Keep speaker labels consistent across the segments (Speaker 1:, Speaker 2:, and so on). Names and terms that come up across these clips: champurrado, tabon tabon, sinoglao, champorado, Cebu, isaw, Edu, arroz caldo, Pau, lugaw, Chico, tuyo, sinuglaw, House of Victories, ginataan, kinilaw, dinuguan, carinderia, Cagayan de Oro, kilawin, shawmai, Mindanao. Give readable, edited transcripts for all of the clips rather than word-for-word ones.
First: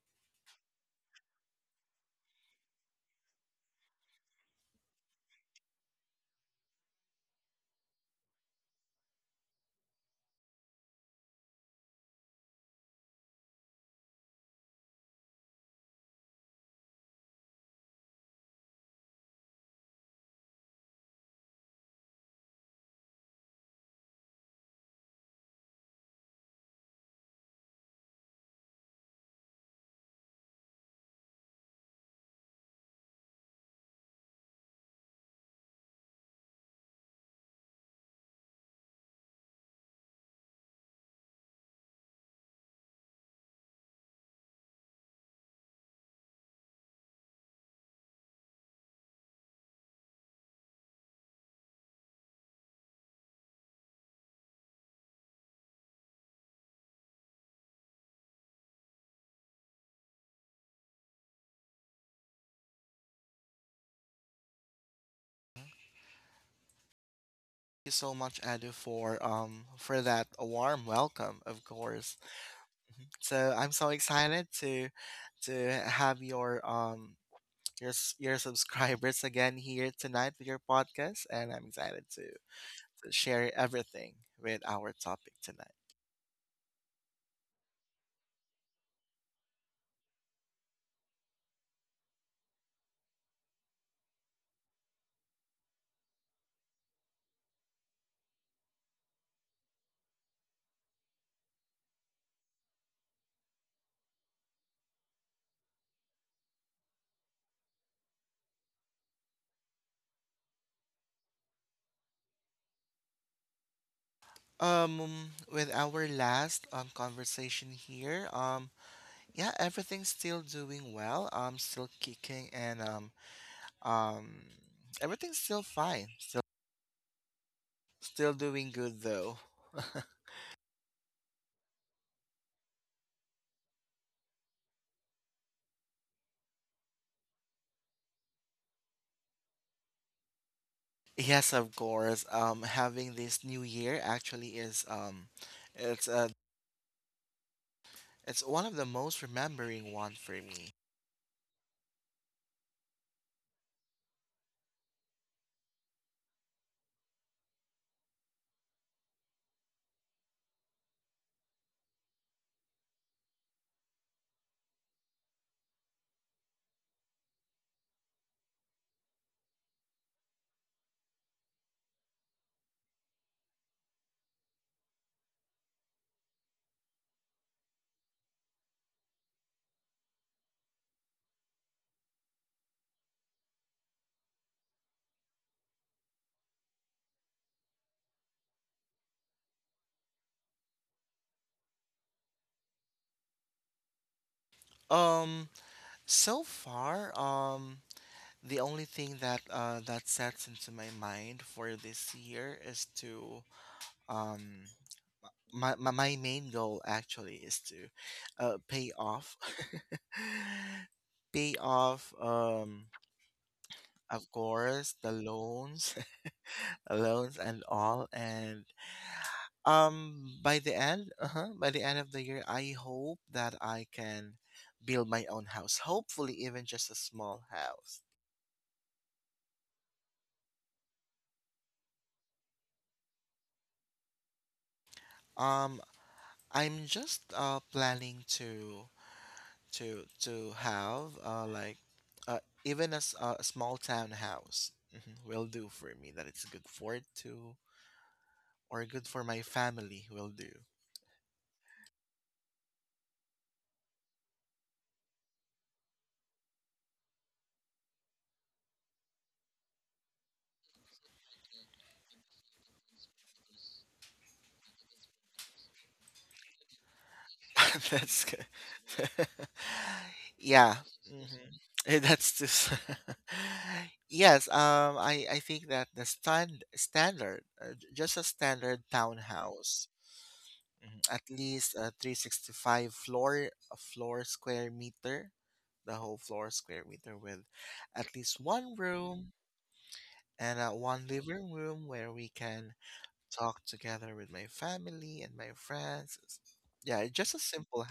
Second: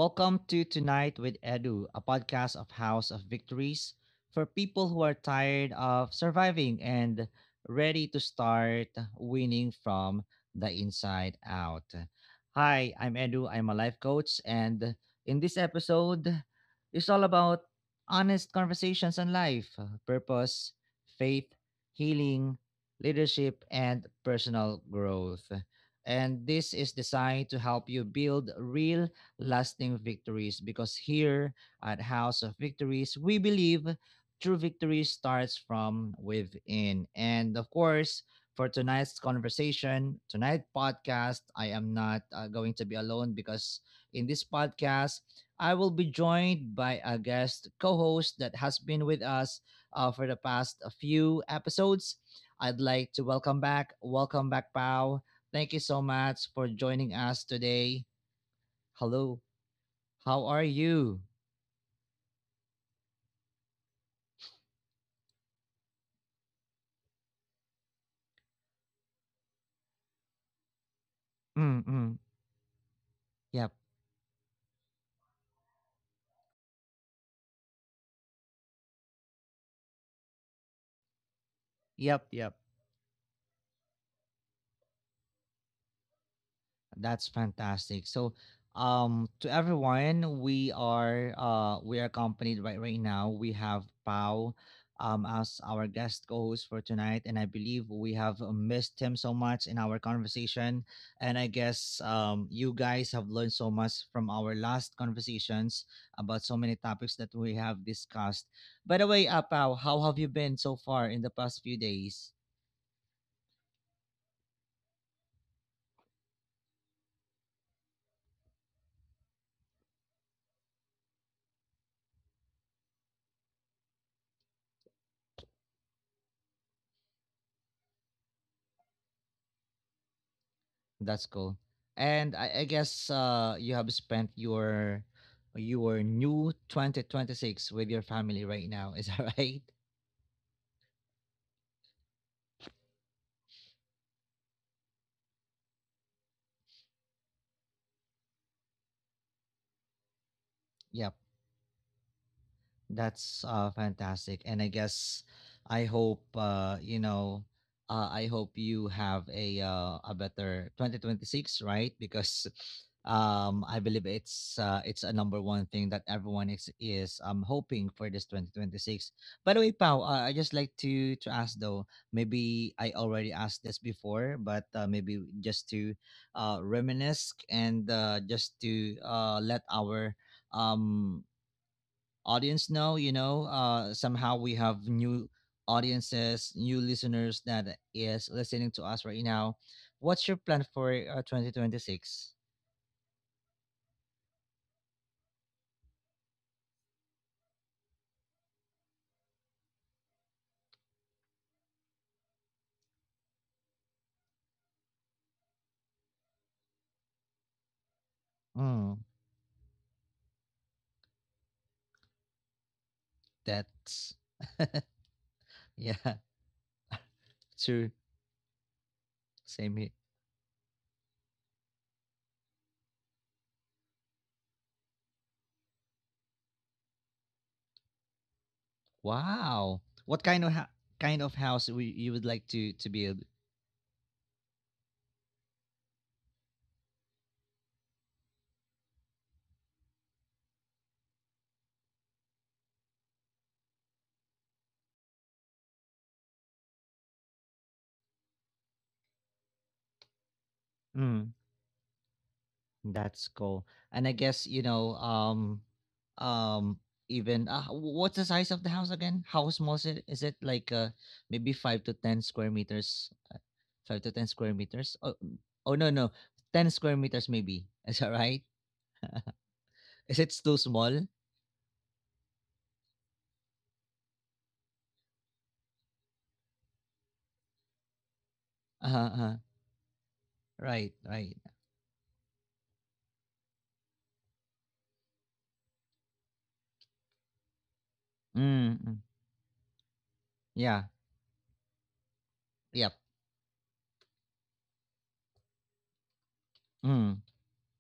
Speaker 1: Welcome to Tonight with Edu, a podcast of House of Victories for people who are tired of surviving and ready to start winning from the inside out. Hi, I'm Edu. I'm a life coach. And in this episode, it's all about honest conversations on life, purpose, faith, healing, leadership, and personal growth. And this is designed to help you build real lasting victories because here at House of Victories, we believe true victory starts from within. And of course, for tonight's conversation, tonight podcast, I am not going to be alone because in this podcast, I will be joined by a guest co-host that has been with us for the past few episodes. I'd like to welcome back, Pau. Thank you so much for joining us today. Hello. How are you?
Speaker 2: You so much, Edu, for that warm welcome, of course.
Speaker 1: Mm-mm.
Speaker 2: So I'm
Speaker 1: Yep.
Speaker 2: so excited to have your subscribers again here tonight with your podcast, and I'm excited to
Speaker 1: Yep. Yep.
Speaker 2: to share everything with our topic tonight.
Speaker 1: That's fantastic. So, to everyone, we are accompanied right now. We have Pau, as our guest co-host for tonight, and I believe we have missed him so much in our conversation. And I guess you guys have learned so much from our last conversations about so many topics that we have discussed. By the way, Pau, how have you been so far in the past few days?
Speaker 2: With our last conversation here, yeah, everything's still doing well. Still kicking, and um, everything's still fine. Still doing good though.
Speaker 1: That's cool. And I guess you have spent your new 2026 with your family right now. Is that right?
Speaker 2: Yes, of course. Having this new year actually is it's uh, it's one of the most remembering one for me.
Speaker 1: Yep. That's fantastic. And I guess I hope I hope you have a better 2026, right? Because I believe it's a number one thing that everyone is hoping for this 2026. By the way, Pau, I just like to ask though, maybe I already asked this before, but maybe just to reminisce and just to let our um audience know, you know, somehow we have new audiences, new listeners that is listening to us right now. What's your plan for 2026?
Speaker 2: Um, so far, the only thing that sets into my mind for this year is to um, my, my my main goal actually is to pay
Speaker 1: Mm.
Speaker 2: off pay off of
Speaker 1: That's.
Speaker 2: course the loans
Speaker 1: Yeah.
Speaker 2: loans and
Speaker 1: True.
Speaker 2: all. And
Speaker 1: Same here.
Speaker 2: by the end, uh-huh, by the end of the year, I hope that I can build my own house, hopefully even just a small house.
Speaker 1: Wow. What kind of house you would like to build?
Speaker 2: um I'm just planning to have like, uh even as a small townhouse, will do for me. That it's good for it to, or good for my family, will do.
Speaker 1: Mm. That's cool. And I guess, you know, um even what's the size of the house again? How small is it? Is it like maybe 5 to 10 square meters? 5 to 10 square meters? Oh, mm, oh no, no. 10 square meters maybe. Is
Speaker 2: That's
Speaker 1: that
Speaker 2: good.
Speaker 1: right? Is it too
Speaker 2: Yeah.
Speaker 1: small?
Speaker 2: Mhm. That's just yes, I think that the standard just a standard
Speaker 1: Uh-huh. Uh-huh.
Speaker 2: townhouse, mhm,
Speaker 1: Right,
Speaker 2: at
Speaker 1: right.
Speaker 2: least a 365 floor, a floor square meter, the whole floor square meter with at least one
Speaker 1: Mm, mm.
Speaker 2: room and
Speaker 1: Yeah.
Speaker 2: one living room where we can
Speaker 1: Yep.
Speaker 2: talk together with my family and my friends. Yeah,
Speaker 1: Mm.
Speaker 2: just a simple...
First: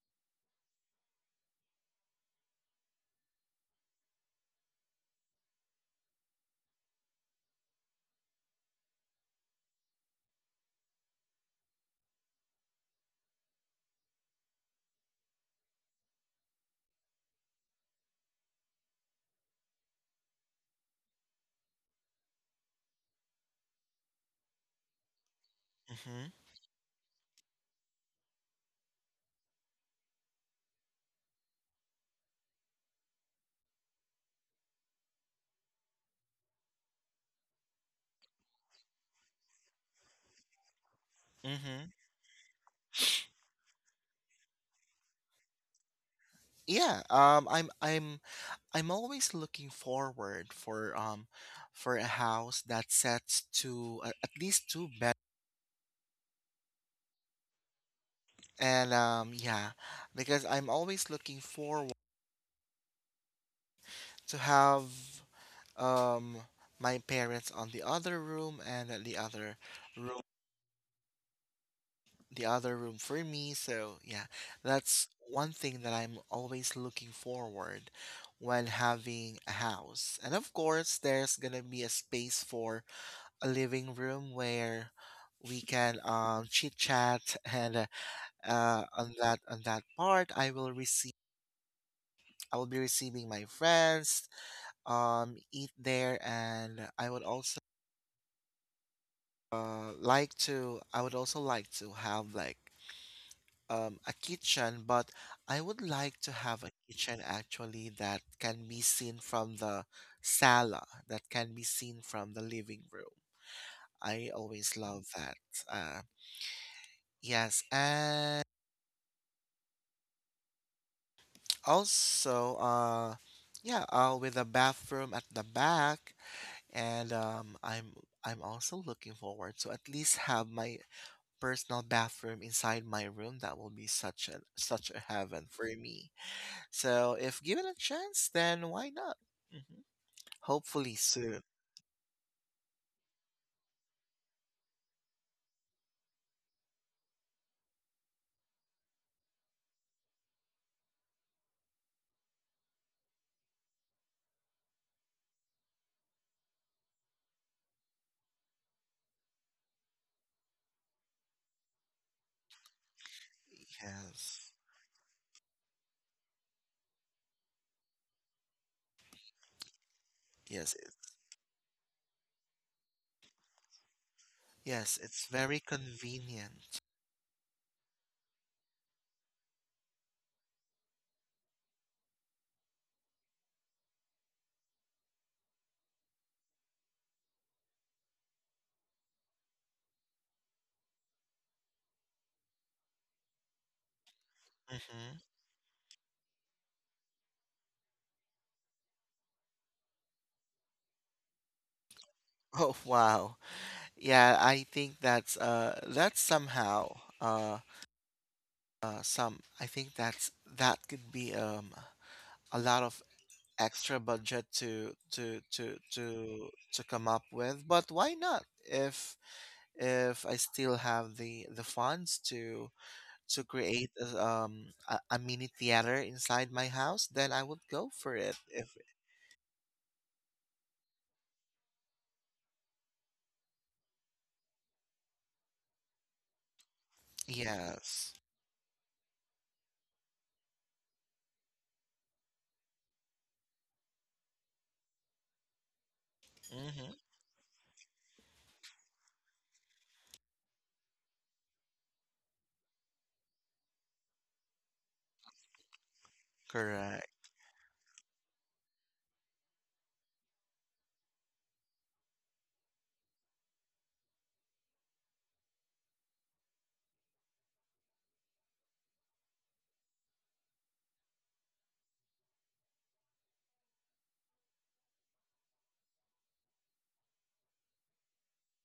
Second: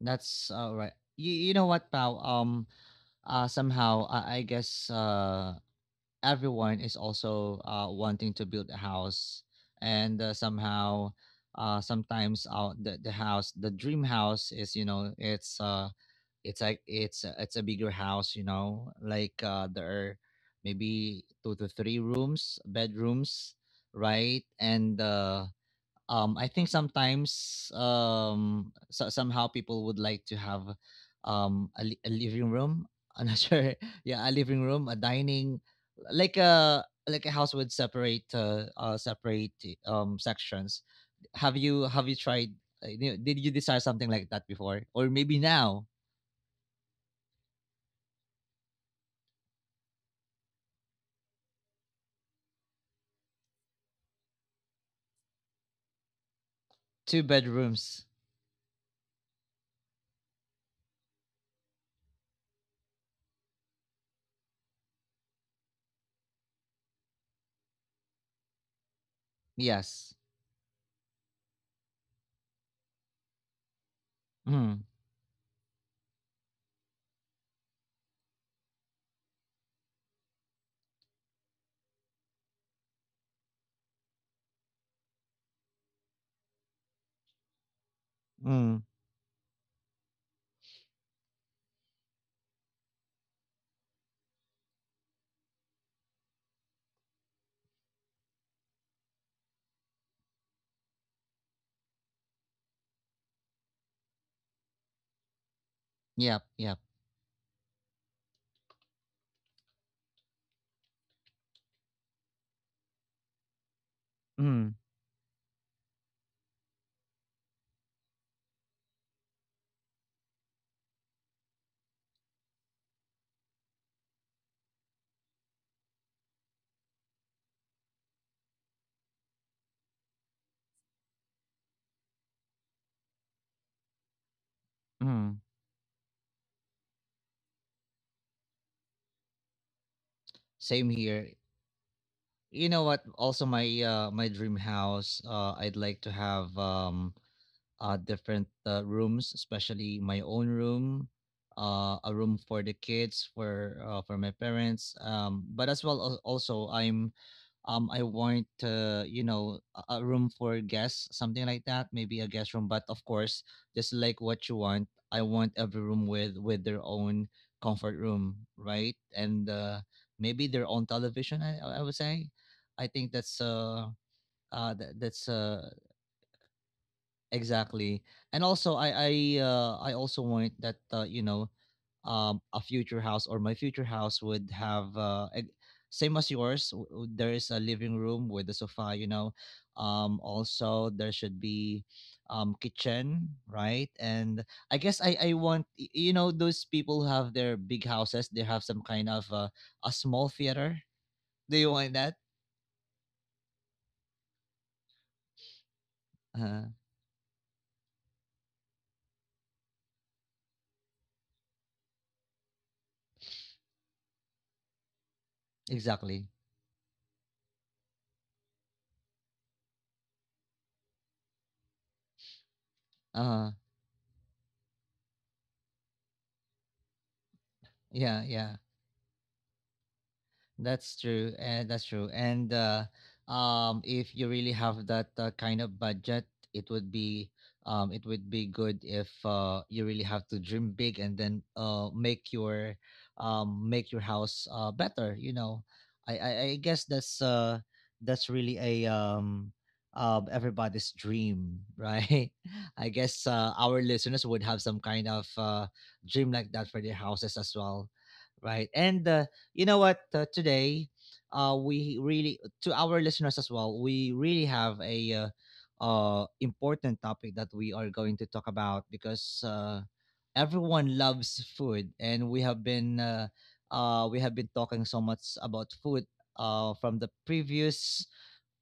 Speaker 1: That's all right. You know what, pal? Somehow I guess everyone is also wanting to build a house and somehow sometimes the house, the dream house, is, you know, it's a bigger house, you know, like there are maybe two to three rooms, bedrooms, right? And I think sometimes somehow people would like to have a living room. I'm not sure. Yeah, a living room, a dining, like a house with separate separate sections. have you
Speaker 2: Mm-hmm.
Speaker 1: have you tried, you know, did you desire something like that before or maybe now?
Speaker 2: Yeah, I'm always looking forward for a house that's set to at least two bed,
Speaker 1: Two bedrooms.
Speaker 2: and yeah, because I'm always looking forward to have um my parents on the other room, and the
Speaker 1: Yes.
Speaker 2: room other room for me. So yeah,
Speaker 1: Mm,
Speaker 2: that's one thing that I'm always looking forward when having a house. And of course there's gonna be a space for a living room where we can chit chat, and
Speaker 1: mm.
Speaker 2: on that part I will receive... I will be receiving my friends, eat there. And I would also like to I would also like to have like a kitchen. But I would like to
Speaker 1: Yep,
Speaker 2: have a
Speaker 1: yep.
Speaker 2: kitchen actually that can be seen from the sala, that can be seen from the living room. I
Speaker 1: Mm,
Speaker 2: always love that. uh yes. And also, yeah, with a bathroom at the back. And I'm... I'm also looking forward to at least have my personal bathroom inside my room. That will be such a
Speaker 1: mm.
Speaker 2: heaven for me. So, if given a chance, then why not? Hmm.
Speaker 1: Same
Speaker 2: Hopefully
Speaker 1: here.
Speaker 2: soon.
Speaker 1: You know what? Also, my my dream house. I'd like to have different rooms, especially my own room, a room for the kids, for my parents. But as well, also I'm I want, you know, a room for guests, something like that, maybe a guest room. But of course, just like
Speaker 2: Yes,
Speaker 1: what you want, I want every room with their own comfort room, right? And maybe their
Speaker 2: yes,
Speaker 1: own
Speaker 2: it...
Speaker 1: television. I would say, I think that's
Speaker 2: yes.
Speaker 1: that, that's
Speaker 2: It's very
Speaker 1: uh.
Speaker 2: convenient.
Speaker 1: Exactly. And also I also want that, you know, a future house, or my future house, would have same as yours, there is a living room with a sofa, you know. Also there should be kitchen, right? And I guess i
Speaker 2: Hmm.
Speaker 1: i want, you know, those people who have their big houses, they have some kind of a small theater. Do you want that?
Speaker 2: Oh wow. Yeah, I think that's
Speaker 1: Uh,
Speaker 2: somehow uh some. I think that's that could be a lot of extra budget
Speaker 1: exactly.
Speaker 2: to come up with. But why not? If I still have the funds to
Speaker 1: Uh,
Speaker 2: create a mini theater inside my house, then I would go for
Speaker 1: yeah,
Speaker 2: it.
Speaker 1: yeah.
Speaker 2: If...
Speaker 1: That's true. And if you really have that kind of budget, it would be it
Speaker 2: yes,
Speaker 1: would be good if you really have to dream big and then make your house better. You know, I guess
Speaker 2: mm-hmm.
Speaker 1: that's really a everybody's dream, right? I guess our listeners would have some kind of dream like that for their
Speaker 2: Correct.
Speaker 1: houses as well, right? And you know what? Today, we really, to our listeners as well, we really have a important topic that we are going to talk about because everyone loves food, and we have been talking so much about food from the previous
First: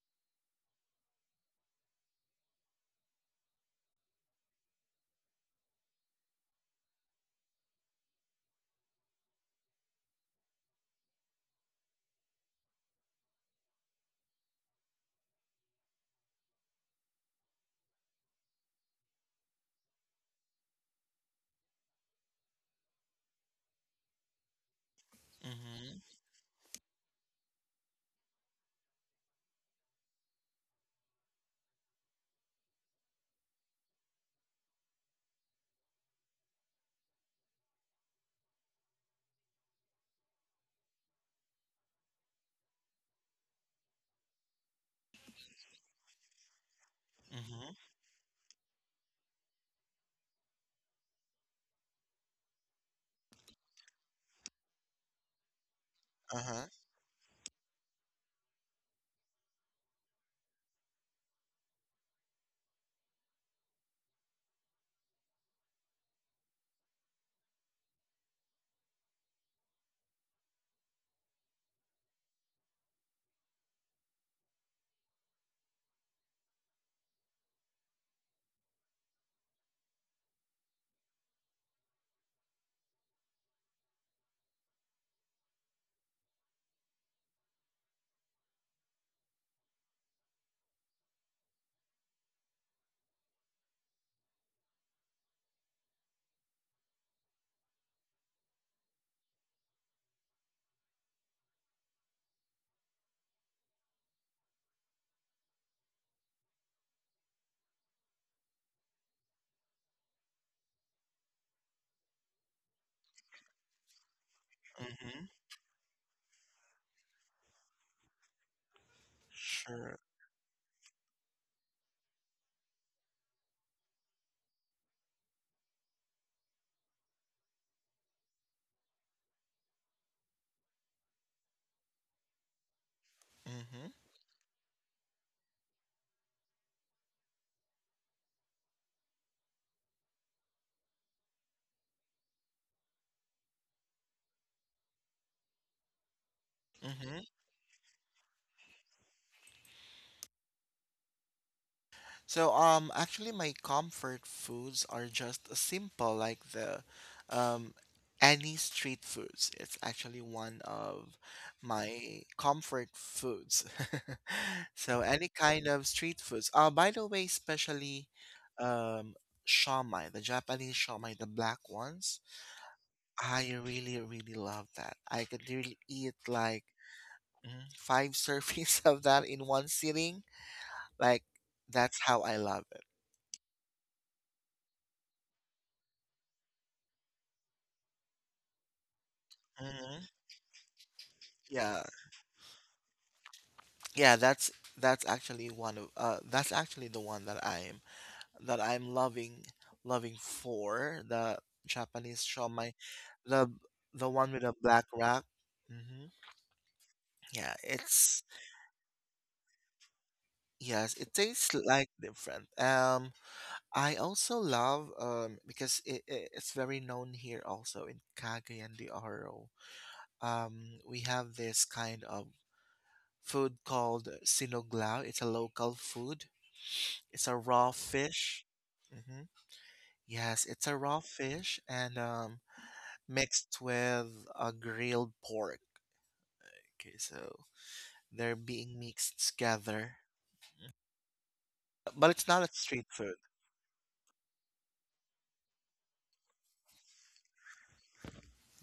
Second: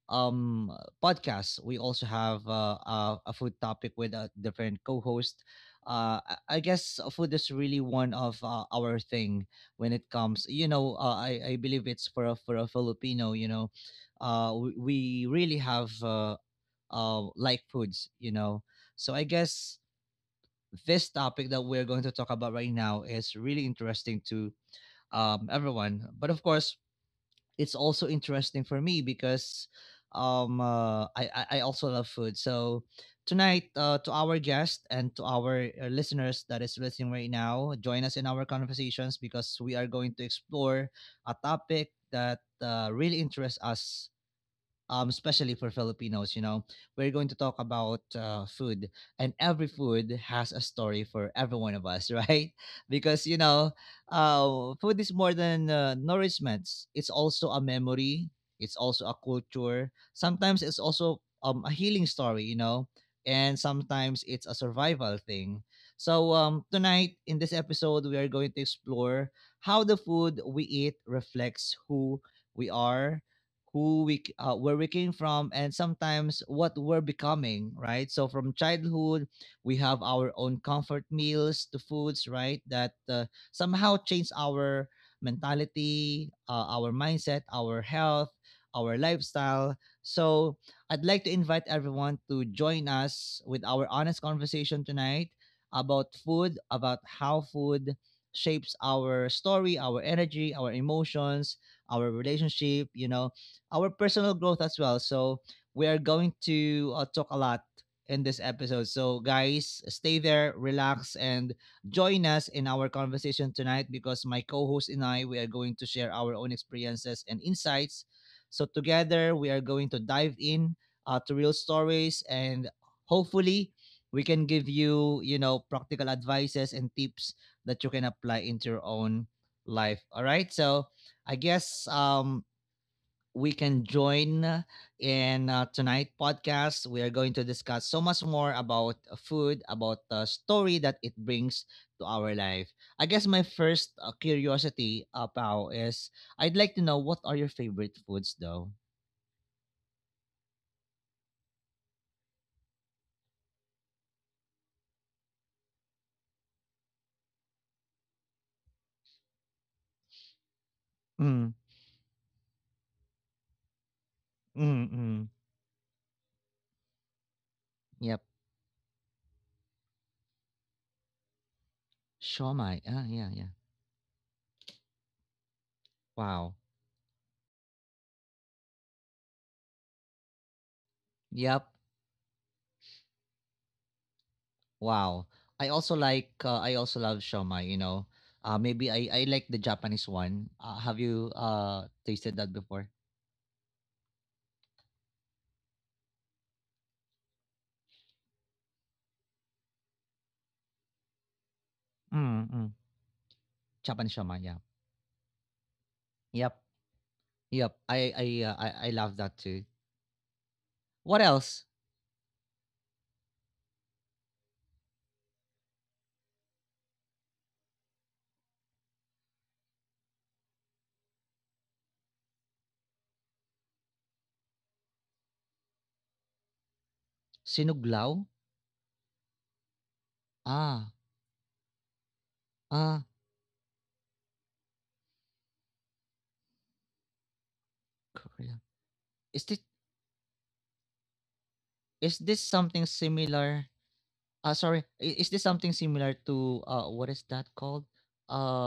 Speaker 1: um podcast. We also have a food topic with a different co-host. uh I guess food is really one of our thing. When it comes, you know, I believe it's for a, for a Filipino, you know, we really have like foods, you know. So I guess this topic that we're going to talk about right now is really interesting to
Speaker 2: Mm-hmm.
Speaker 1: everyone, but of course it's also interesting for me because I also love food. So tonight, to our guest and to our listeners that is listening right now, join us in our conversations because we are going to explore a topic that really interests us, especially for Filipinos. You know, we're going to talk
Speaker 2: Mm-hmm.
Speaker 1: about food, and every food has a story for every one of us, right? Because, you know, food is more than
Speaker 2: Uh-huh.
Speaker 1: nourishment. It's also a memory. It's also a culture. Sometimes it's also a healing story, you know, and sometimes it's a survival thing. So tonight in this episode, we are going to explore how the food we eat reflects who we are, where we came from, and sometimes what we're becoming, right? So from childhood, we have our own comfort meals, to foods, right, that somehow change our mentality, our mindset, our health, our lifestyle. So I'd like to invite everyone to join us with our honest conversation tonight about food, about how food shapes our story, our energy, our emotions, our relationship, you know, our personal growth as well. So we are going to talk a lot in this episode. So guys, stay there, relax, and join us in our conversation tonight because my co-host
Speaker 2: Mm-hmm.
Speaker 1: and I, we are going to share our own experiences and insights. So together we are
Speaker 2: Sure.
Speaker 1: going to dive in to real stories and hopefully we can give you, you know, practical advices and tips that you can apply into your own life. All right, so I guess we
Speaker 2: Mm-hmm.
Speaker 1: can join in tonight podcast. We are going to discuss so much more about food, about the story that it brings to our life. I guess my first curiosity, Pao, is I'd like to know
Speaker 2: Mm-hmm.
Speaker 1: what are your favorite foods, though.
Speaker 2: So actually my comfort foods are just simple, like the um any street foods. It's actually one of
Speaker 1: Mm,
Speaker 2: my comfort foods.
Speaker 1: mm,
Speaker 2: So any
Speaker 1: mm.
Speaker 2: kind of street foods. By the way, especially
Speaker 1: Yep,
Speaker 2: um shawmai, the Japanese shawmai, the black ones.
Speaker 1: shawmai. Ah, yeah,
Speaker 2: I
Speaker 1: yeah.
Speaker 2: really really love that. I could really eat
Speaker 1: Wow.
Speaker 2: like, mm, five servings of that in one sitting. Like,
Speaker 1: Yep.
Speaker 2: that's how I love it.
Speaker 1: Wow. I also like. I also love shawmai. You know. Maybe I like the Japanese
Speaker 2: Mhm.
Speaker 1: one. Have you
Speaker 2: Yeah,
Speaker 1: tasted that before?
Speaker 2: yeah, that's actually one of that's actually the one that I'm loving, for the Japanese
Speaker 1: Mm-mm.
Speaker 2: shomai, the
Speaker 1: Japan
Speaker 2: the one
Speaker 1: Shama,
Speaker 2: with the
Speaker 1: yeah.
Speaker 2: black wrap. Mm-hmm.
Speaker 1: Yep.
Speaker 2: Yeah,
Speaker 1: Yep.
Speaker 2: it's...
Speaker 1: I love that too.
Speaker 2: yes, it
Speaker 1: What
Speaker 2: tastes
Speaker 1: else?
Speaker 2: like different. I also love, because it, it's very known here also in Kagay and the Oro. We have this kind of food called sinoglao. It's a local food. It's a raw
Speaker 1: Sinuglaw?
Speaker 2: fish. Hmm. Yes, it's a
Speaker 1: Ah.
Speaker 2: raw fish and
Speaker 1: Ah,
Speaker 2: mixed with a grilled pork. Okay, so they're
Speaker 1: Korea.
Speaker 2: being mixed
Speaker 1: Is this,
Speaker 2: together. But
Speaker 1: is
Speaker 2: it's
Speaker 1: this
Speaker 2: not a
Speaker 1: something
Speaker 2: street food.
Speaker 1: similar? Ah, sorry, is this something similar to uh, what is that called?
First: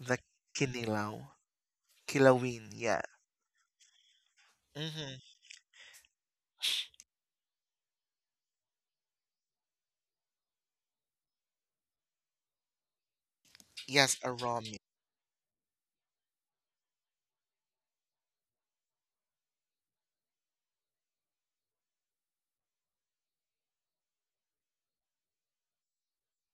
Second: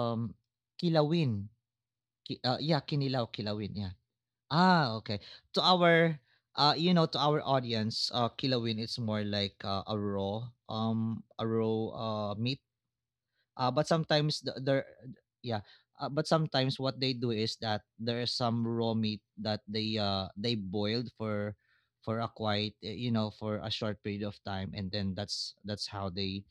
Speaker 2: The kinilaw.
Speaker 1: kilawin. Ki,
Speaker 2: Kilawin,
Speaker 1: yeah,
Speaker 2: yeah.
Speaker 1: kinilaw, kilawin, yeah. Ah,
Speaker 2: Mm-hmm.
Speaker 1: okay. To our you know, to our audience, kilawin is more like a raw meat. But
Speaker 2: Yes, a
Speaker 1: sometimes
Speaker 2: raw meat.
Speaker 1: there, yeah. But sometimes what they do is that there is some raw meat that they boiled for a quite you know, for a short period of time, and then that's how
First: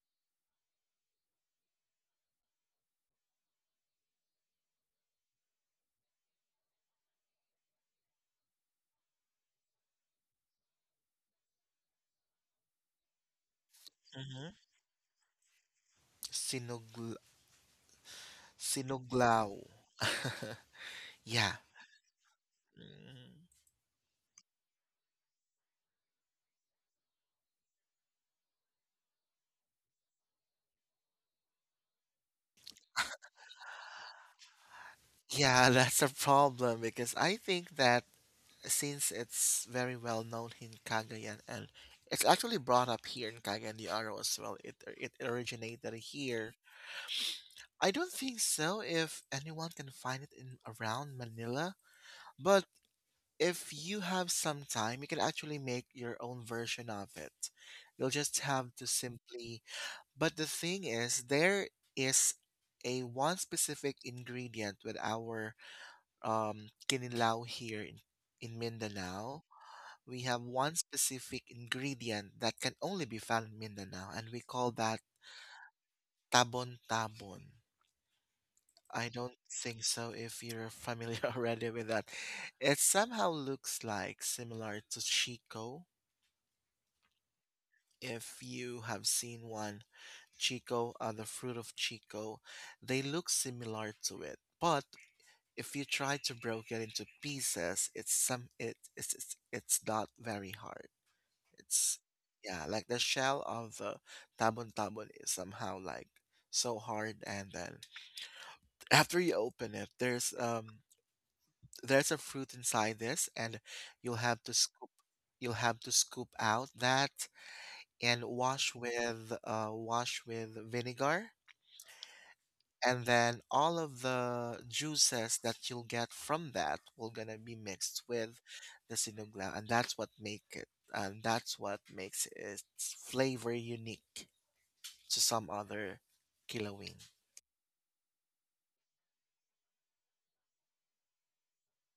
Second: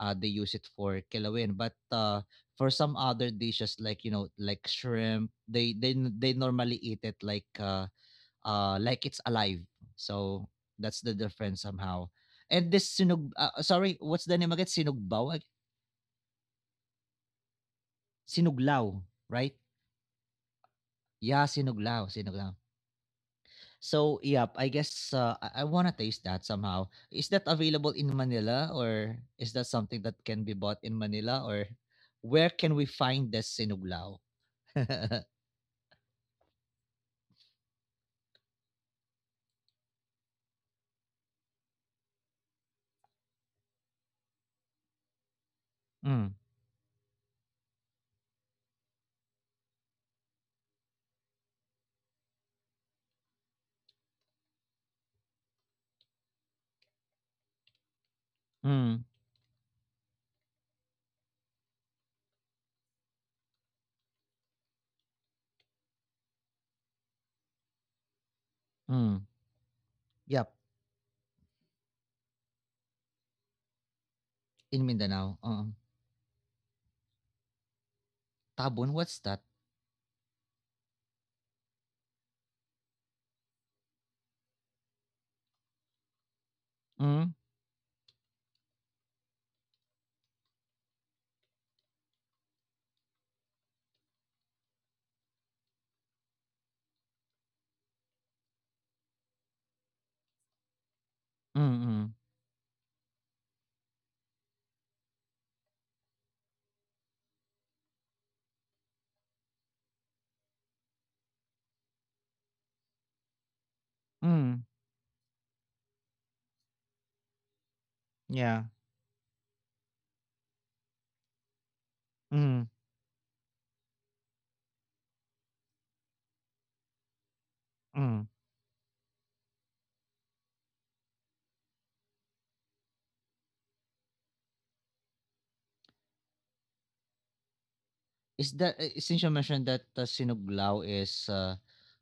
Speaker 1: they use it for kilawin, but for some other dishes, like, you know, like shrimp, they they normally eat it like it's alive. So that's the difference somehow. And this sinug sorry, what's the
Speaker 2: Mm-hmm.
Speaker 1: name again, sinugbaw,
Speaker 2: Sinugl...
Speaker 1: Sinuglaw,
Speaker 2: sinuglaw.
Speaker 1: right? Yeah,
Speaker 2: Yeah.
Speaker 1: sinuglaw, sinuglaw.
Speaker 2: Mhm.
Speaker 1: So, yep, I guess I want to taste that somehow. Is that available in Manila, or is that something that can be bought in Manila, or where can we find this sinuglaw? Mm.
Speaker 2: Yeah, that's a problem because I think that since it's very well known in Cagayan, and it's actually brought up here in Cagayan de Oro as well. It originated here. I don't think so if anyone can find it in around Manila, but if you have some time, you can actually make your own version of it. You'll just have to
Speaker 1: Mm.
Speaker 2: simply... but the thing is there is a one specific ingredient with our kinilaw here in
Speaker 1: Mm.
Speaker 2: Mindanao. We have
Speaker 1: Yep,
Speaker 2: one specific ingredient that can only be found in Mindanao, and we call
Speaker 1: in
Speaker 2: that
Speaker 1: Mindanao.
Speaker 2: tabon tabon.
Speaker 1: Tabon,
Speaker 2: I
Speaker 1: what's
Speaker 2: don't
Speaker 1: that?
Speaker 2: think so if you're familiar already with that. It somehow looks like similar to Chico.
Speaker 1: Mm.
Speaker 2: If you have seen one, Chico, the fruit of Chico, they look similar to it. But if you try to break it into pieces, it's some it, it's, it's not very hard.
Speaker 1: Mm.
Speaker 2: It's...
Speaker 1: Mm.
Speaker 2: yeah, like the shell of the tabon tabon is somehow like so hard, and then after you open it, there's a fruit inside this, and you'll have to
Speaker 1: Mm.
Speaker 2: scoop... you'll have to scoop out that and
Speaker 1: Yeah.
Speaker 2: wash with vinegar.
Speaker 1: Mm.
Speaker 2: And then all of the juices that you'll get from that will gonna be mixed
Speaker 1: Mm.
Speaker 2: with the sinugla, and that's what makes its flavor unique to some other kilawin.
Speaker 1: Is that, since you mentioned that, sinuglaw is,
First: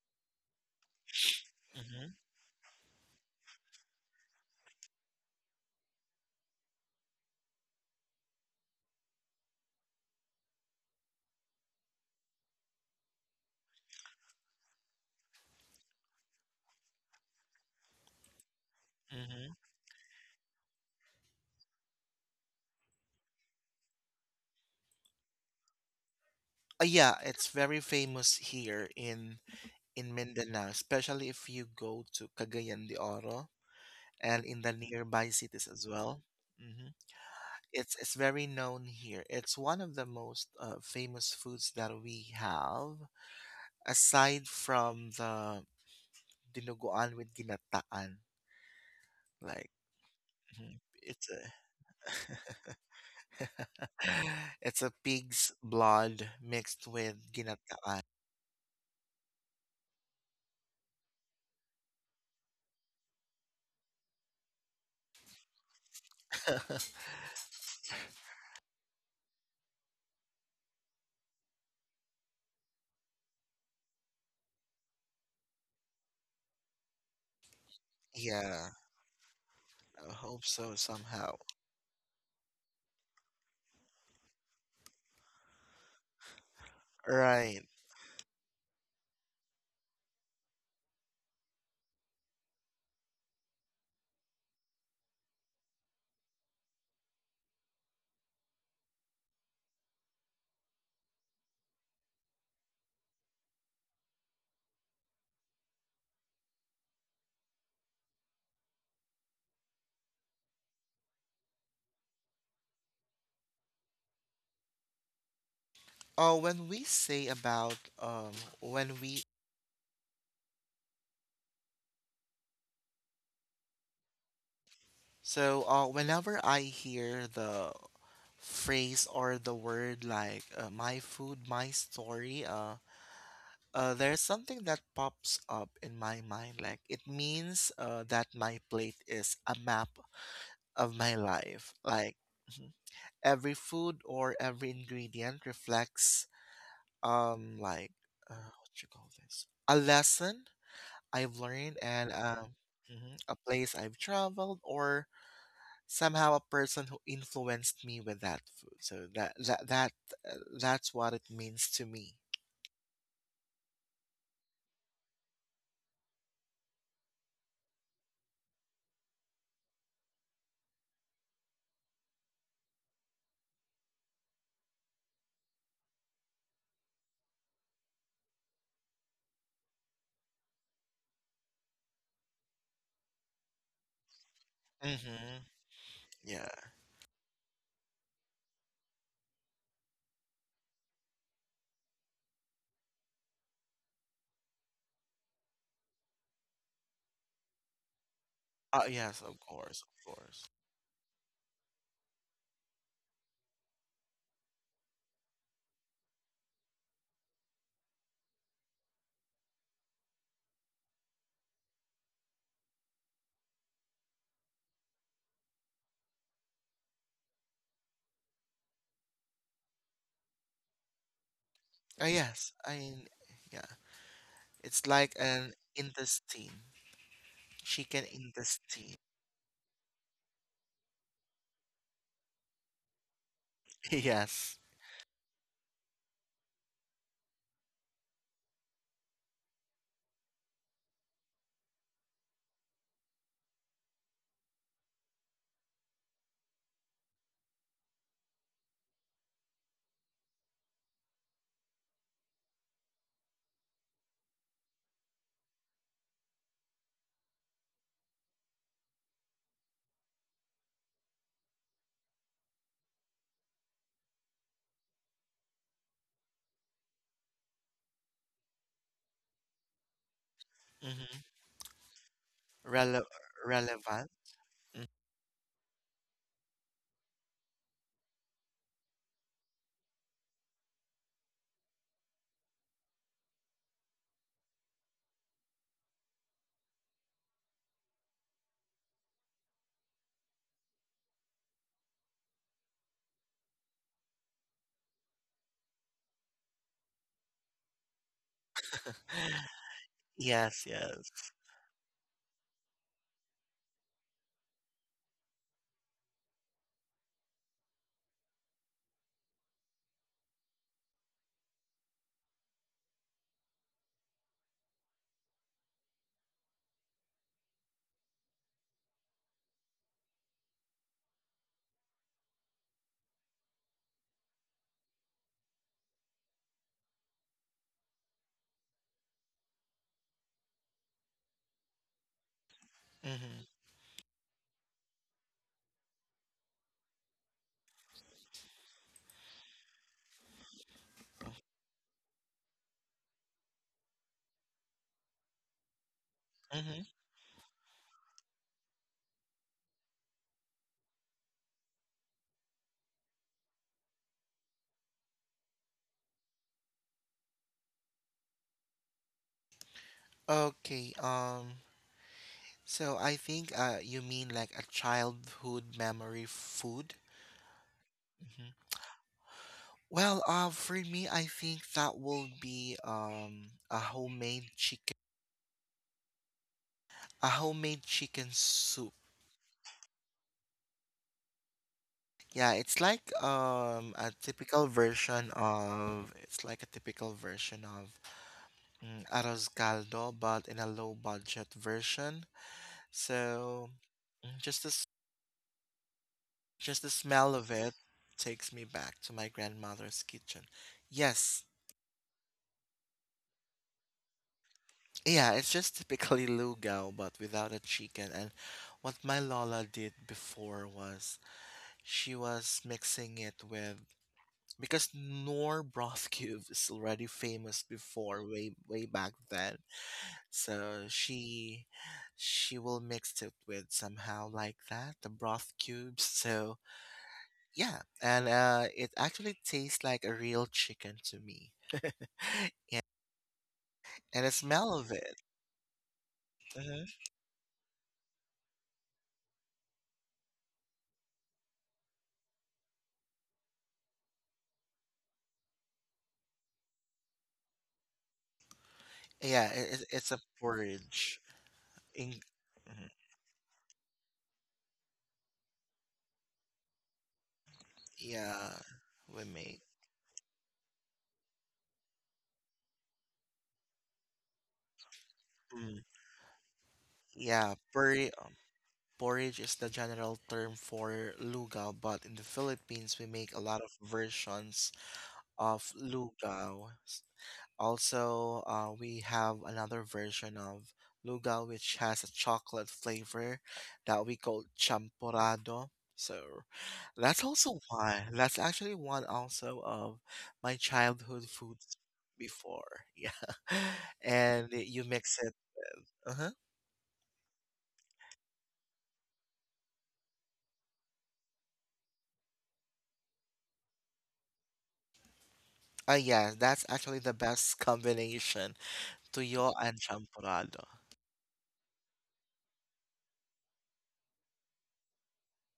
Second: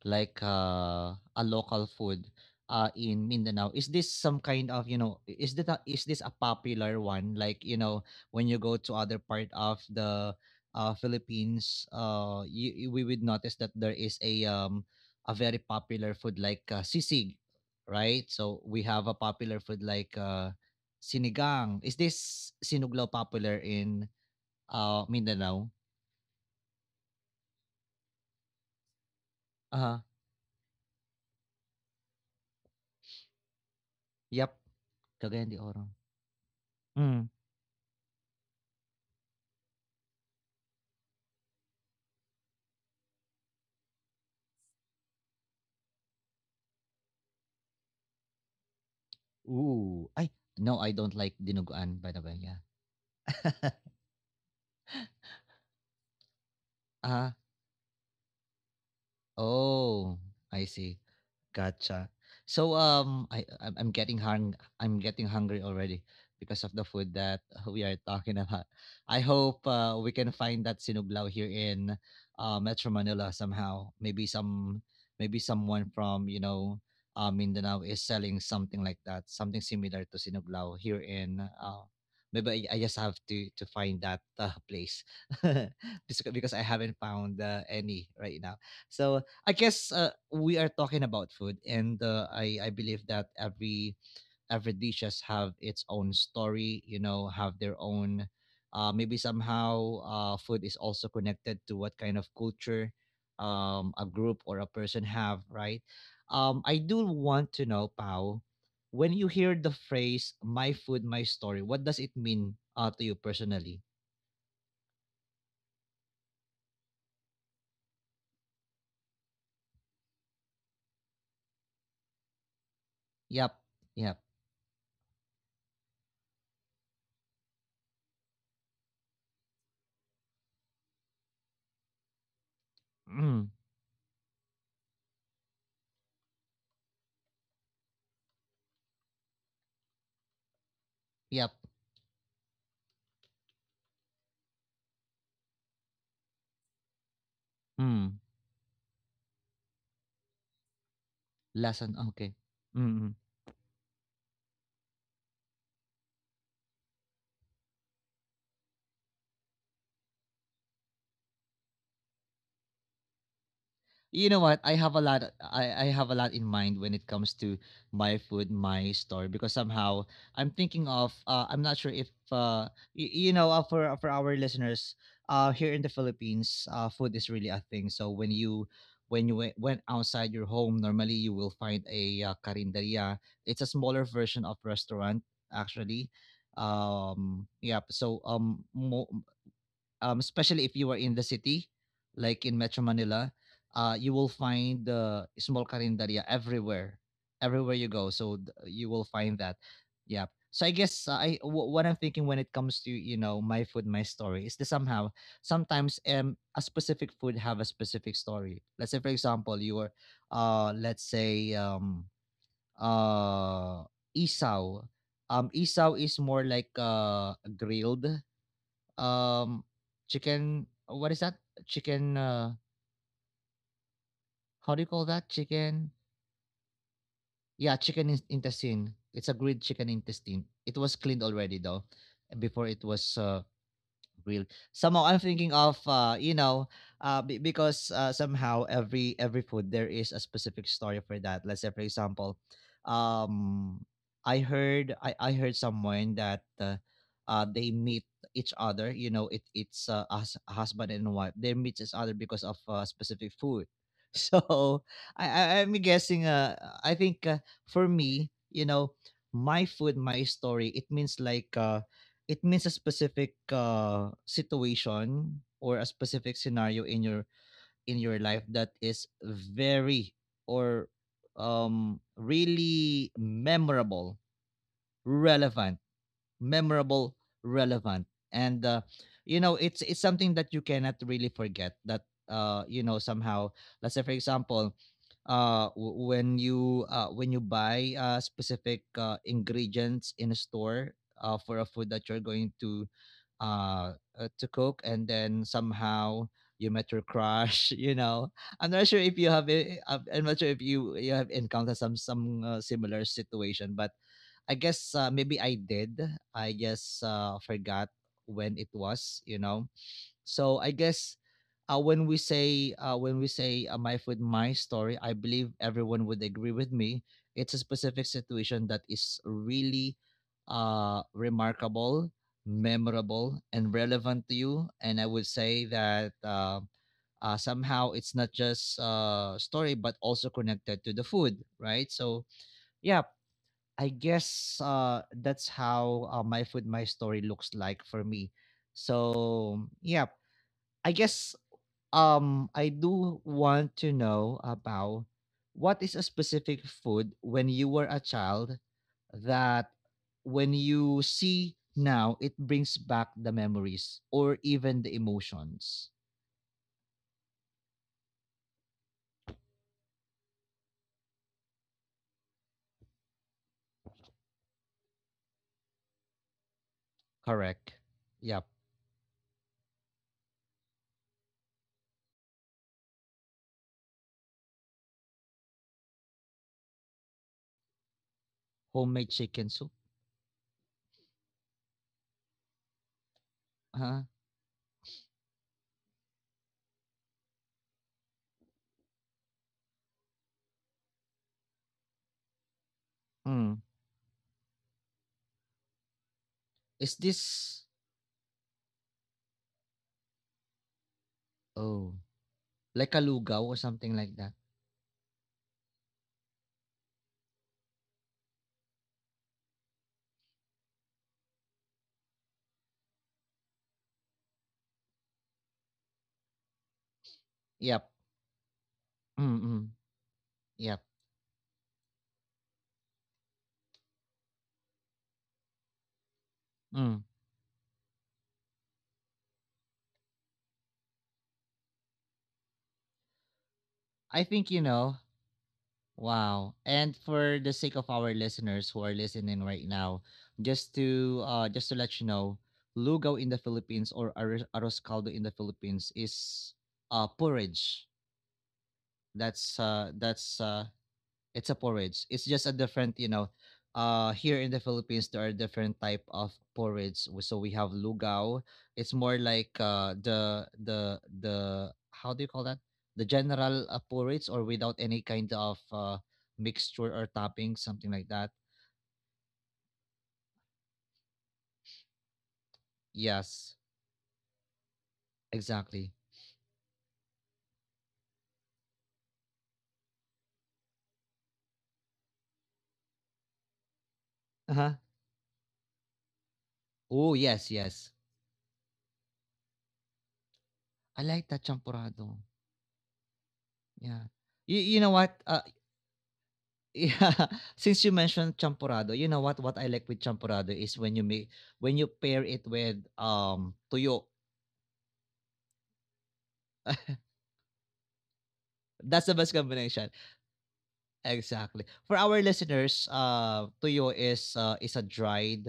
Speaker 1: like, a local
Speaker 2: Mm-hmm.
Speaker 1: food, in Mindanao, is this some kind of, I is that a is this a popular one? Like, when you go to other part of the, Philippines, you we would notice that there is a very popular food like, sisig, right? So we have a
Speaker 2: Mm-hmm.
Speaker 1: popular food like, sinigang. Is this sinuglaw popular in, Mindanao?
Speaker 2: Yeah, it's very famous here
Speaker 1: Uh-huh.
Speaker 2: in Mindanao, especially if you go to Cagayan de Oro and
Speaker 1: Yup,
Speaker 2: in the nearby
Speaker 1: Cagayan de
Speaker 2: cities as
Speaker 1: Oro.
Speaker 2: well. Hmm.
Speaker 1: Mm.
Speaker 2: It's very known here. It's one of the most famous foods that we have, aside from the dinuguan with ginataan. Like,
Speaker 1: Ooh, ay,
Speaker 2: hmm,
Speaker 1: no, I don't
Speaker 2: it's a
Speaker 1: like dinuguan, by the way. Yeah.
Speaker 2: it's a pig's blood mixed with
Speaker 1: Ah,
Speaker 2: ginataan.
Speaker 1: oh, I see. Gotcha. So I'm getting hungry already because of the food that we are talking about. I hope we can find that sinuglaw here in Metro Manila somehow. Maybe someone from, Mindanao is selling
Speaker 2: Yeah.
Speaker 1: something like that, something similar
Speaker 2: I
Speaker 1: to
Speaker 2: hope so
Speaker 1: sinuglaw here
Speaker 2: somehow.
Speaker 1: in maybe I just have to find that place because I haven't found
Speaker 2: Right.
Speaker 1: any right now. So I guess we are talking about food, and I believe that every dishes have its own story. You know, have their own. Maybe somehow food is also connected to what kind of culture a group or a person have, right? I do want to know, Pau, when you hear the phrase "my food, my story," what does it mean to you personally?
Speaker 2: Oh, when we say about when we
Speaker 1: Yep. Yep.
Speaker 2: so whenever I hear the phrase or the word like, my food, my story,
Speaker 1: Mm.
Speaker 2: there's something that pops up in my mind, like it means that my plate is a map of my
Speaker 1: Yep.
Speaker 2: life. Like, mhm, every food or every ingredient reflects um like
Speaker 1: Mm.
Speaker 2: what you call this? A lesson I've learned.
Speaker 1: Lesson.
Speaker 2: And
Speaker 1: Okay. Mm.
Speaker 2: mhm,
Speaker 1: Mm.
Speaker 2: a place I've traveled, or somehow a person who influenced me with that food. So that's what it means to me.
Speaker 1: You know what? I have a lot in mind when it comes to my food, my store, because somehow I'm thinking of I'm not sure if you know, for our listeners, here in the Philippines, food is really a thing. So when you went outside your home, normally you will find a carinderia. It's a smaller version of restaurant,
Speaker 2: Mm-hmm.
Speaker 1: actually.
Speaker 2: Yeah.
Speaker 1: Yeah, so especially if you are in the city, like in Metro Manila, you will find the small karinderya everywhere, everywhere you go. So you will
Speaker 2: Yes, of
Speaker 1: find that.
Speaker 2: course, of
Speaker 1: Yeah.
Speaker 2: course.
Speaker 1: So I guess what I'm thinking when it comes to my food, my story is that somehow sometimes a specific food have a specific story. Let's say, for example, you are, let's say uh isaw. Isaw is more like grilled, um, chicken. What is that? Chicken.
Speaker 2: Yes, I mean, yeah.
Speaker 1: How
Speaker 2: It's
Speaker 1: do you call
Speaker 2: like
Speaker 1: that?
Speaker 2: an
Speaker 1: Chicken.
Speaker 2: intestine,
Speaker 1: Yeah,
Speaker 2: chicken
Speaker 1: chicken
Speaker 2: intestine.
Speaker 1: intestine. It's a grilled chicken intestine. It was cleaned already, though, before it was, real.
Speaker 2: Yes.
Speaker 1: Somehow I'm thinking of because somehow every food there is a specific story for that. Let's say, for example, um, I heard someone that they meet each other. You know, it's us husband and wife. They meet each other because of specific food. So I'm guessing. I think for me, my food, my story, it means like it means a specific, situation or a specific scenario in your life that is very, or,
Speaker 2: Mm-hmm. Rele-...
Speaker 1: really
Speaker 2: relevant.
Speaker 1: memorable,
Speaker 2: Mm.
Speaker 1: relevant, memorable, relevant, and you know, it's something that you cannot really forget. That, somehow, let's say, for example, when you, buy specific ingredients in a store, for a food that you're going to, to cook, and then somehow you met your crush. You know, I'm not sure if you have it. I'm not
Speaker 2: Yes,
Speaker 1: sure if
Speaker 2: yes.
Speaker 1: you have encountered some similar situation, but I guess maybe I did. I just forgot when it was, you know. So I guess, when we say, my food, my story, I believe everyone would agree with me. It's a specific situation that is really, remarkable, memorable, and relevant to you. And I would say that somehow it's not just story, but also connected to the food, right? So yeah,
Speaker 2: Mm-hmm.
Speaker 1: I guess that's how, my food my story looks like for me. So yeah, I guess I do want to know about what is a specific
Speaker 2: Mm-hmm.
Speaker 1: food when you were a child that, when you see now, it brings back the memories or even the emotions.
Speaker 2: Okay. So I think, you mean like a childhood memory food?
Speaker 1: Correct. Yep.
Speaker 2: Hmm. Well, for me, I think that will be a homemade chicken soup.
Speaker 1: Homemade chicken soup.
Speaker 2: Yeah, it's like
Speaker 1: Huh?
Speaker 2: a typical version of it's like a typical version of, mm, arroz caldo, but in a low budget version.
Speaker 1: Mm.
Speaker 2: So, mm, just the s-... just the
Speaker 1: Is
Speaker 2: smell of
Speaker 1: this
Speaker 2: it takes me back to my grandmother's kitchen. Yes.
Speaker 1: Oh, like a lugaw or something like that?
Speaker 2: Yeah, it's just typically lugao but without a chicken. And what my Lola did before was she was mixing it with, because Noor broth cube is already famous
Speaker 1: Yep.
Speaker 2: before way way back then.
Speaker 1: Mm, yep.
Speaker 2: So she will mix it with somehow like that, the broth cubes. So
Speaker 1: Mm.
Speaker 2: yeah, and it actually tastes like a real chicken to me. And
Speaker 1: I
Speaker 2: the
Speaker 1: think, you
Speaker 2: smell of
Speaker 1: know.
Speaker 2: it.
Speaker 1: Wow.
Speaker 2: Mhm.
Speaker 1: And for the sake of our listeners who are listening right now, just to let you know, lugaw in the Philippines, or arroz caldo in the Philippines, is porridge.
Speaker 2: Yeah, it- it's a
Speaker 1: That's
Speaker 2: porridge.
Speaker 1: It's a
Speaker 2: In
Speaker 1: porridge. It's just a
Speaker 2: mhm.
Speaker 1: different, you know. Here in the Philippines there are different type of porridge. So we have
Speaker 2: Yeah,
Speaker 1: lugao. It's
Speaker 2: we
Speaker 1: more like
Speaker 2: make.
Speaker 1: the how do you call that? The general porridge, or without any kind of
Speaker 2: Mm.
Speaker 1: mixture or
Speaker 2: Yeah,
Speaker 1: topping, something
Speaker 2: porri-,
Speaker 1: like that.
Speaker 2: porridge is the general term for lugaw, but in the Philippines we make a lot
Speaker 1: Yes,
Speaker 2: of versions of
Speaker 1: exactly.
Speaker 2: lugaw. Also, we have another version of lugaw which has a chocolate flavor that we call
Speaker 1: Uh-huh.
Speaker 2: champorado. So
Speaker 1: Oh,
Speaker 2: that's
Speaker 1: yes,
Speaker 2: also
Speaker 1: yes.
Speaker 2: one. That's actually one also of my
Speaker 1: I
Speaker 2: childhood
Speaker 1: like that
Speaker 2: foods
Speaker 1: champurrado.
Speaker 2: before. Yeah.
Speaker 1: Yeah.
Speaker 2: And you
Speaker 1: You know
Speaker 2: mix
Speaker 1: what?
Speaker 2: it. Uh-huh.
Speaker 1: Yeah, since you mentioned champorado, you know what I like with champorado is when you pair it with tuyo.
Speaker 2: Oh, yeah, that's actually the best combination.
Speaker 1: That's the best
Speaker 2: Tuyo and
Speaker 1: combination.
Speaker 2: champorado.
Speaker 1: Exactly. For our listeners, tuyo is, a dried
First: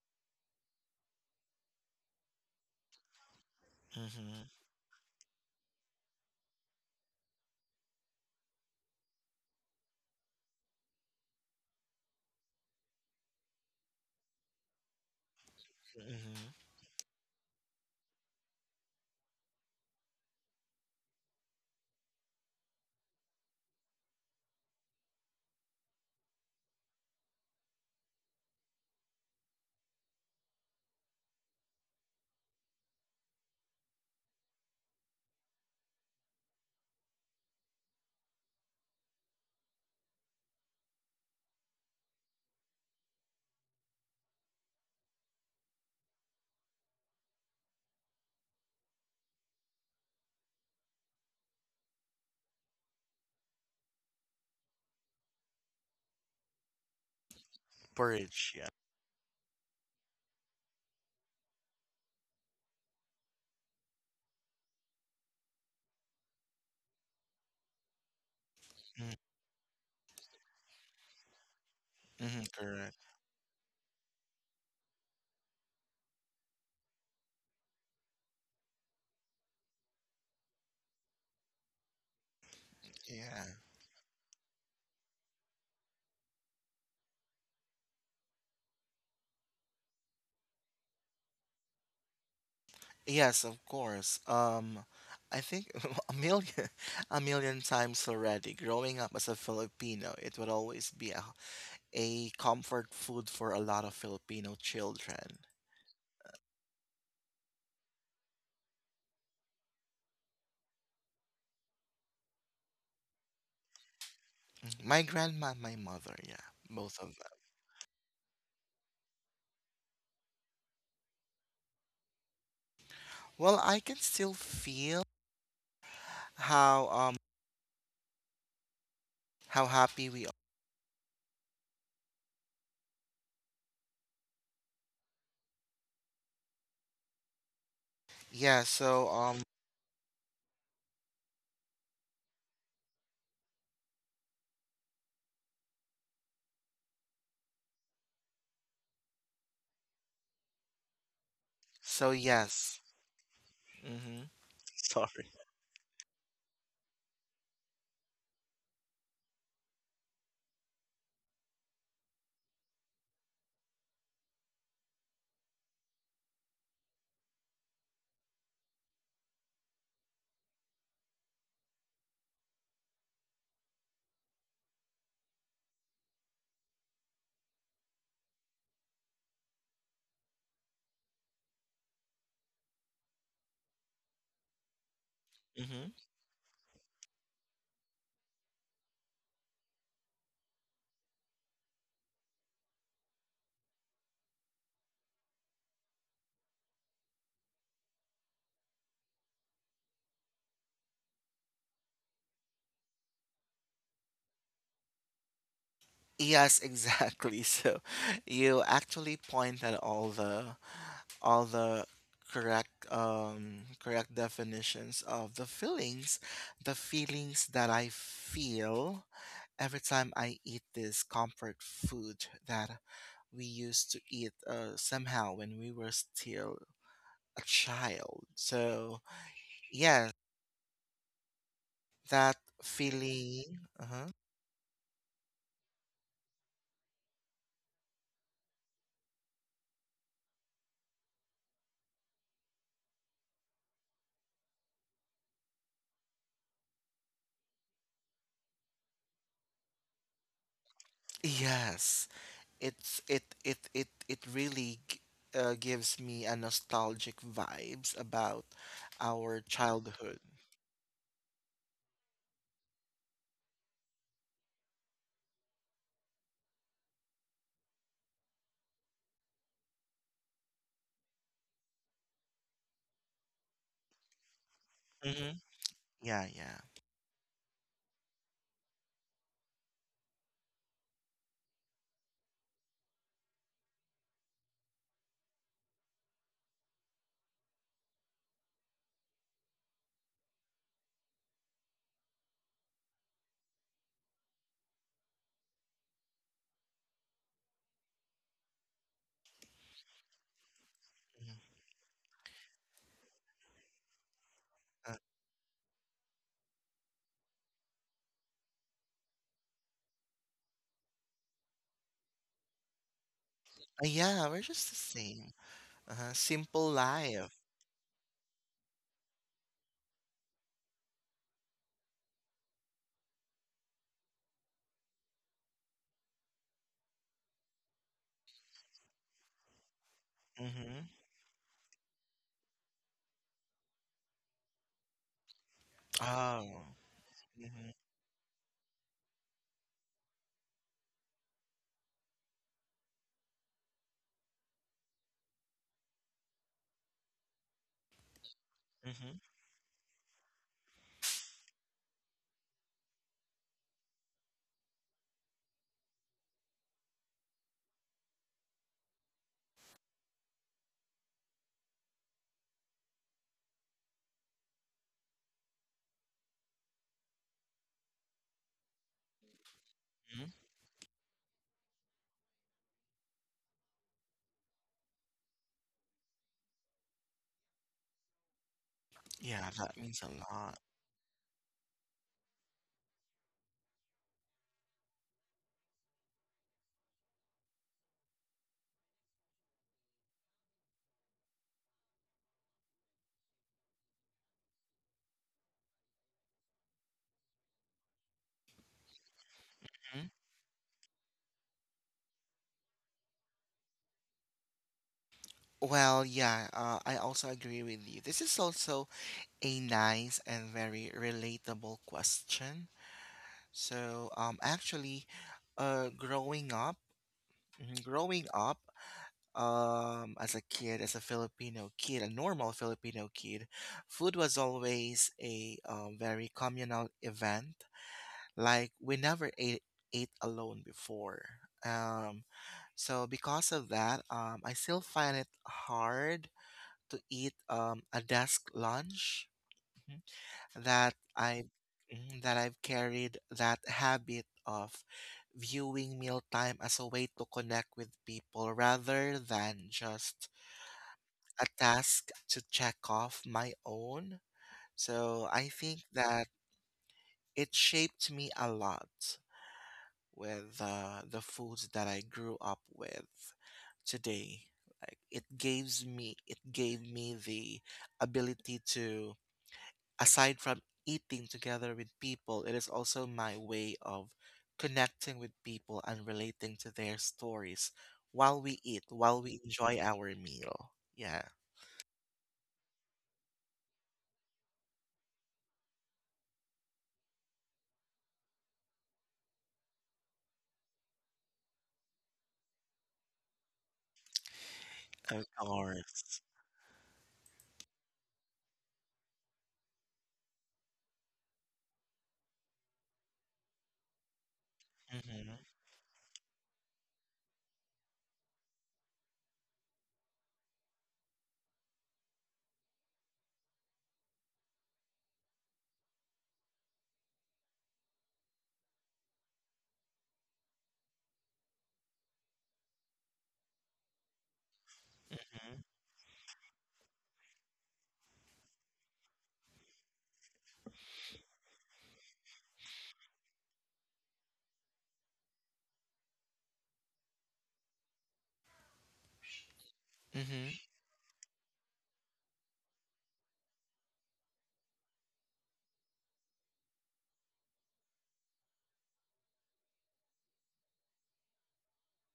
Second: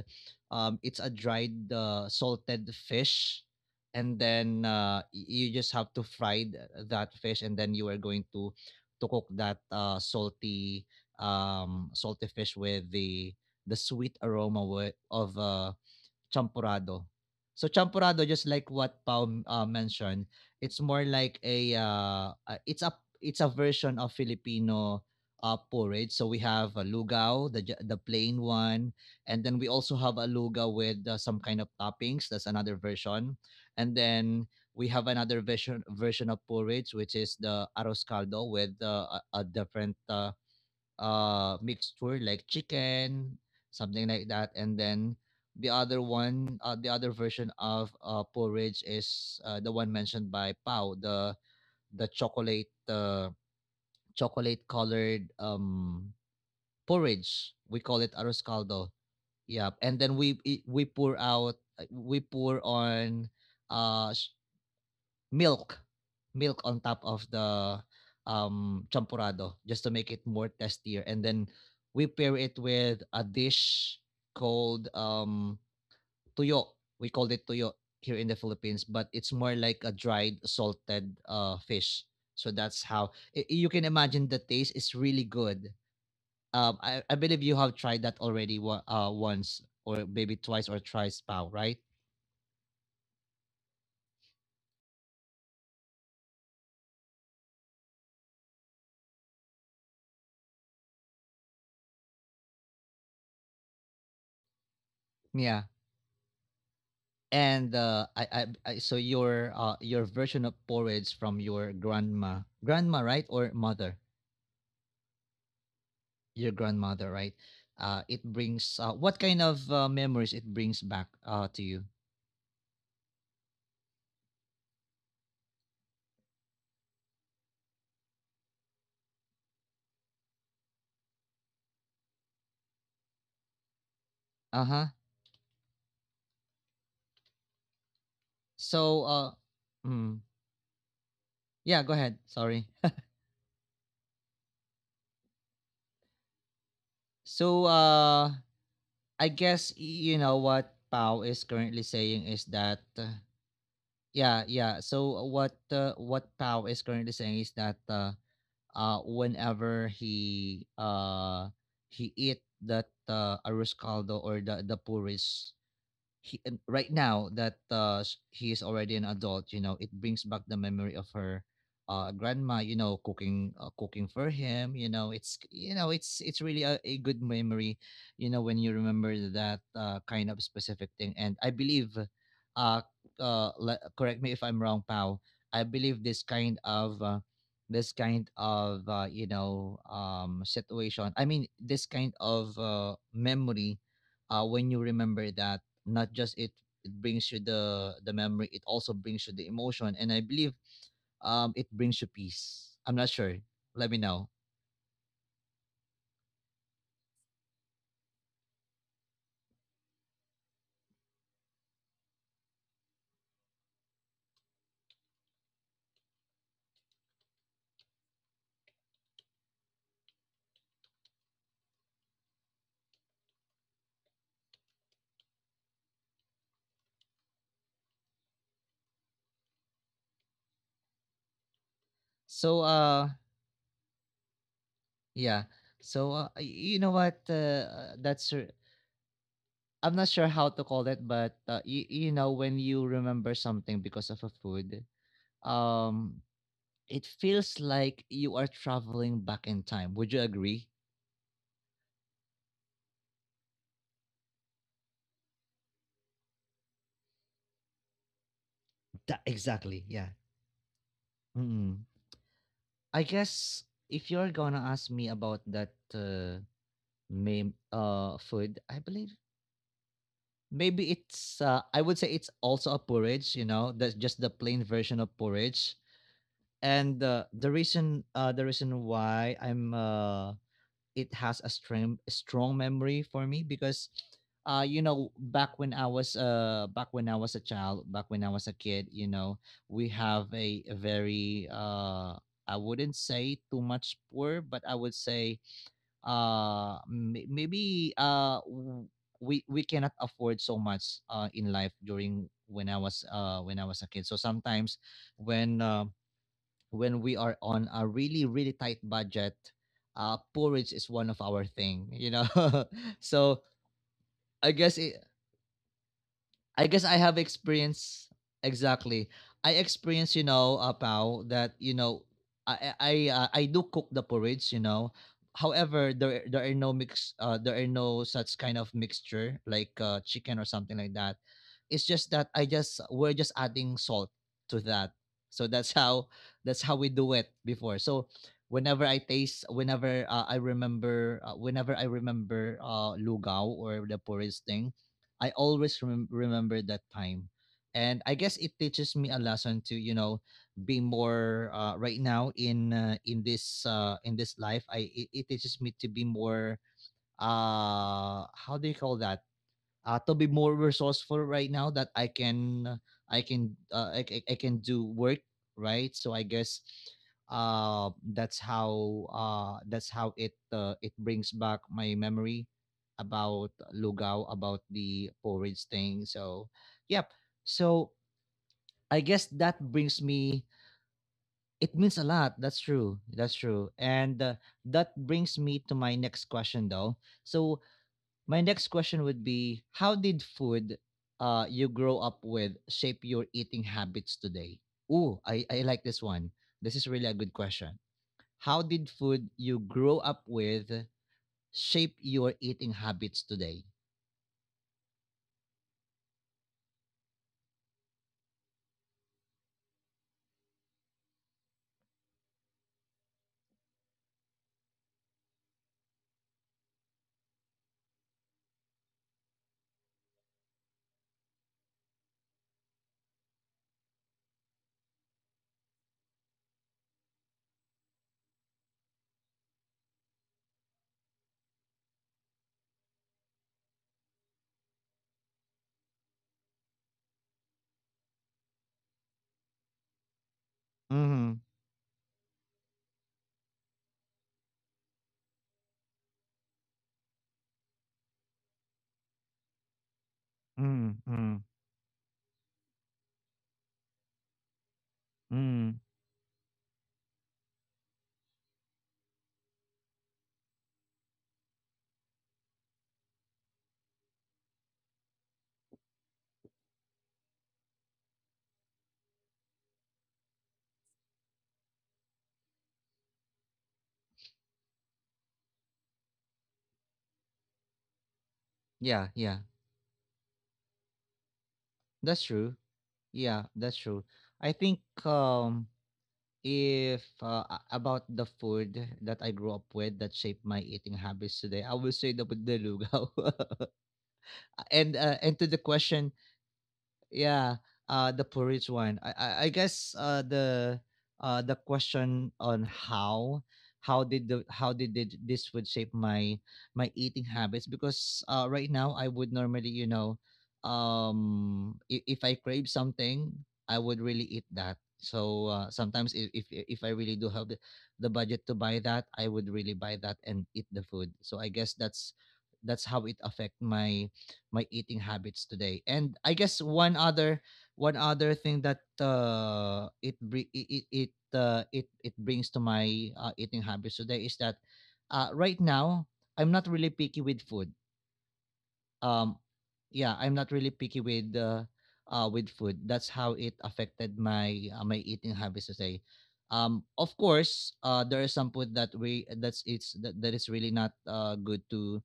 Speaker 1: it's a dried, salted fish, and
Speaker 2: Mm-hmm.
Speaker 1: then you just have to fry that fish, and then you are going to cook that salty fish with the sweet aroma of
Speaker 2: Mm-hmm.
Speaker 1: champurado. So champurado, just like what Pao mentioned, it's more like a it's a it's a version of Filipino, porridge. So we have a lugao, the plain one, and then we also have a luga with, some kind of toppings. That's another version, and then we have another version of porridge, which is the arroz caldo, with a different mixture, like chicken, something like that. And then the other one, the other version of, porridge, is the one mentioned by Pau, the chocolate, chocolate colored porridge. We call it arroz
Speaker 2: Porridge, yeah.
Speaker 1: caldo. Yeah, and then we we pour out we pour on uh sh- milk, milk on top of the
Speaker 2: Mm-hmm.
Speaker 1: champurado just to make it more tastier, and then we pair
Speaker 2: Mm-hmm,
Speaker 1: it
Speaker 2: correct.
Speaker 1: with a dish called tuyo. We called it tuyo here in the Philippines, but it's more like a dried salted fish. So that's how
Speaker 2: Yeah.
Speaker 1: you can imagine the taste is really good. I believe you have tried that already, once or maybe twice or thrice, Pau, right?
Speaker 2: Yes, of course. I think a million, a million times already. Growing up as a Filipino, it would always be a comfort food for a lot of Filipino children.
Speaker 1: Yeah. And so your, your version of porridge from your grandma, right, or mother,
Speaker 2: My grandma, my mother, yeah,
Speaker 1: your
Speaker 2: both
Speaker 1: grandmother,
Speaker 2: of
Speaker 1: right?
Speaker 2: them.
Speaker 1: It brings, what kind of, memories it brings back, to you?
Speaker 2: Well, I can still feel how um how happy we are.
Speaker 1: Uh huh.
Speaker 2: Yeah.
Speaker 1: So,
Speaker 2: So um.
Speaker 1: mm, yeah, go ahead. Sorry. So, I guess you know what Pau is currently
Speaker 2: So
Speaker 1: saying is that,
Speaker 2: yes. Mm-hmm.
Speaker 1: yeah, yeah. So what Pau is currently saying is that. Whenever he eat that, arroz caldo or the puris, he, and right now that, he is already an adult. It brings back the memory of her grandma cooking, cooking for him. It's really a good memory, when you remember that, kind of specific thing. And I believe uh correct me if I'm wrong, Pal. I
Speaker 2: Sorry.
Speaker 1: believe this kind of, situation, I mean, this kind of, memory, when you remember that, not just it brings you the memory, it also brings you the emotion. And I believe it brings you peace. I'm not sure, let me know.
Speaker 2: Yes, exactly. So you actually point at all the correct correct definitions of the feelings that I feel every time I eat this comfort food that we used to eat, somehow when we were still a child. So yes, that
Speaker 1: so uh
Speaker 2: feeling. Uh-huh.
Speaker 1: yeah, so, you know what, I'm not sure how to call it, but you know, when you remember something because of a food, um it feels like you are traveling back in time. Would you agree?
Speaker 2: Yes. it's it it it it really g- gives me a nostalgic vibes about
Speaker 1: That,
Speaker 2: our
Speaker 1: exactly. Yeah.
Speaker 2: childhood.
Speaker 1: mm I guess, if you're gonna ask me about that, may food, I believe. Maybe it's I would say it's also a porridge, you know, that's just the plain version of
Speaker 2: Hmm.
Speaker 1: porridge.
Speaker 2: Yeah, yeah.
Speaker 1: And The reason the reason why I'm it has a strong memory for me, because you know, back when I was a child, back when I was a kid, you know, we have a very I wouldn't say too much poor, but I would say uh may- maybe uh w- we cannot afford so much
Speaker 2: Mhm.
Speaker 1: in life during when I was a kid. So sometimes
Speaker 2: Uh,
Speaker 1: when uh, when we are on a really tight budget, porridge is one of our thing. So
Speaker 2: yeah, we're
Speaker 1: I
Speaker 2: just the
Speaker 1: guess it,
Speaker 2: same. Uh-huh.
Speaker 1: I
Speaker 2: Simple
Speaker 1: guess I have
Speaker 2: life.
Speaker 1: experience. Exactly. I experienced, you know, Pao, I do cook the porridge, you know. However, there are no there are no such kind of mixture like chicken or
Speaker 2: Mm-hmm.
Speaker 1: something like that. It's just that I just we're just adding salt to that. So
Speaker 2: Oh.
Speaker 1: that's how we do it
Speaker 2: Mm-hmm.
Speaker 1: before. So whenever I taste, whenever I remember, whenever I remember lugao or the porridge thing, I always remember that time. And I guess it teaches me
Speaker 2: Mm-hmm.
Speaker 1: a lesson to, you know, be more right now in this life. It teaches me to be more — how do you call that? To be more resourceful right now that I can do work, right? So I guess that's how — that's how
Speaker 2: Hmm.
Speaker 1: it it brings back my memory about lugao, about the porridge thing. So yep. So I guess
Speaker 2: Yeah,
Speaker 1: that
Speaker 2: that
Speaker 1: brings
Speaker 2: means a
Speaker 1: me —
Speaker 2: lot.
Speaker 1: it means a lot. That's true. And that brings me to my next question though. So my next question would be: how did food you grow up with shape your eating habits today? Ooh, I like this one. This is really a good question. How did food you
Speaker 2: Mhm.
Speaker 1: grow up with shape your eating habits today?
Speaker 2: Well, yeah, I also agree with you. This is also a nice and very relatable question. So, actually, growing up, Mhm. Growing up, as a kid, as a Filipino kid, a normal Filipino kid, food was always a very communal event. Like we never ate alone before. Um, so because of that, I still find it hard to eat a desk lunch that
Speaker 1: Mm-hmm.
Speaker 2: I mhm, that I've carried that habit of viewing mealtime as a way to connect with people rather than just
Speaker 1: Mm, mm,
Speaker 2: a task to check off my own. So I
Speaker 1: mm.
Speaker 2: think that it shaped me a lot with the foods that I grew up with today. Like it gave me the ability to, aside from eating together with people, it is also my way of connecting with people and relating to their stories while we eat,
Speaker 1: Yeah,
Speaker 2: while
Speaker 1: yeah.
Speaker 2: we enjoy our meal. Yeah.
Speaker 1: That's true. Yeah, that's true. I think if, a about the food that I grew up with that shaped my eating habits today, I will say the with the lugaw.
Speaker 2: Of
Speaker 1: And to the
Speaker 2: course.
Speaker 1: question — yeah, the porridge one. I guess the question on how — how did the how did it,
Speaker 2: Hmm.
Speaker 1: this would shape my eating habits, because right now I would normally, you know, if I crave something, I would really eat that. So sometimes if I really do have the budget to buy that, I would really buy that and eat the food. So I guess that's how it affect my eating habits today. And I guess one other thing that it bri- it, it it brings to my eating habits today is that right now I'm not really picky with food. Um yeah, I'm
Speaker 2: Hmm.
Speaker 1: not really picky with food. That's how it affected my my eating habits today. Of course, there is some food that we that's it's that, that is really not good to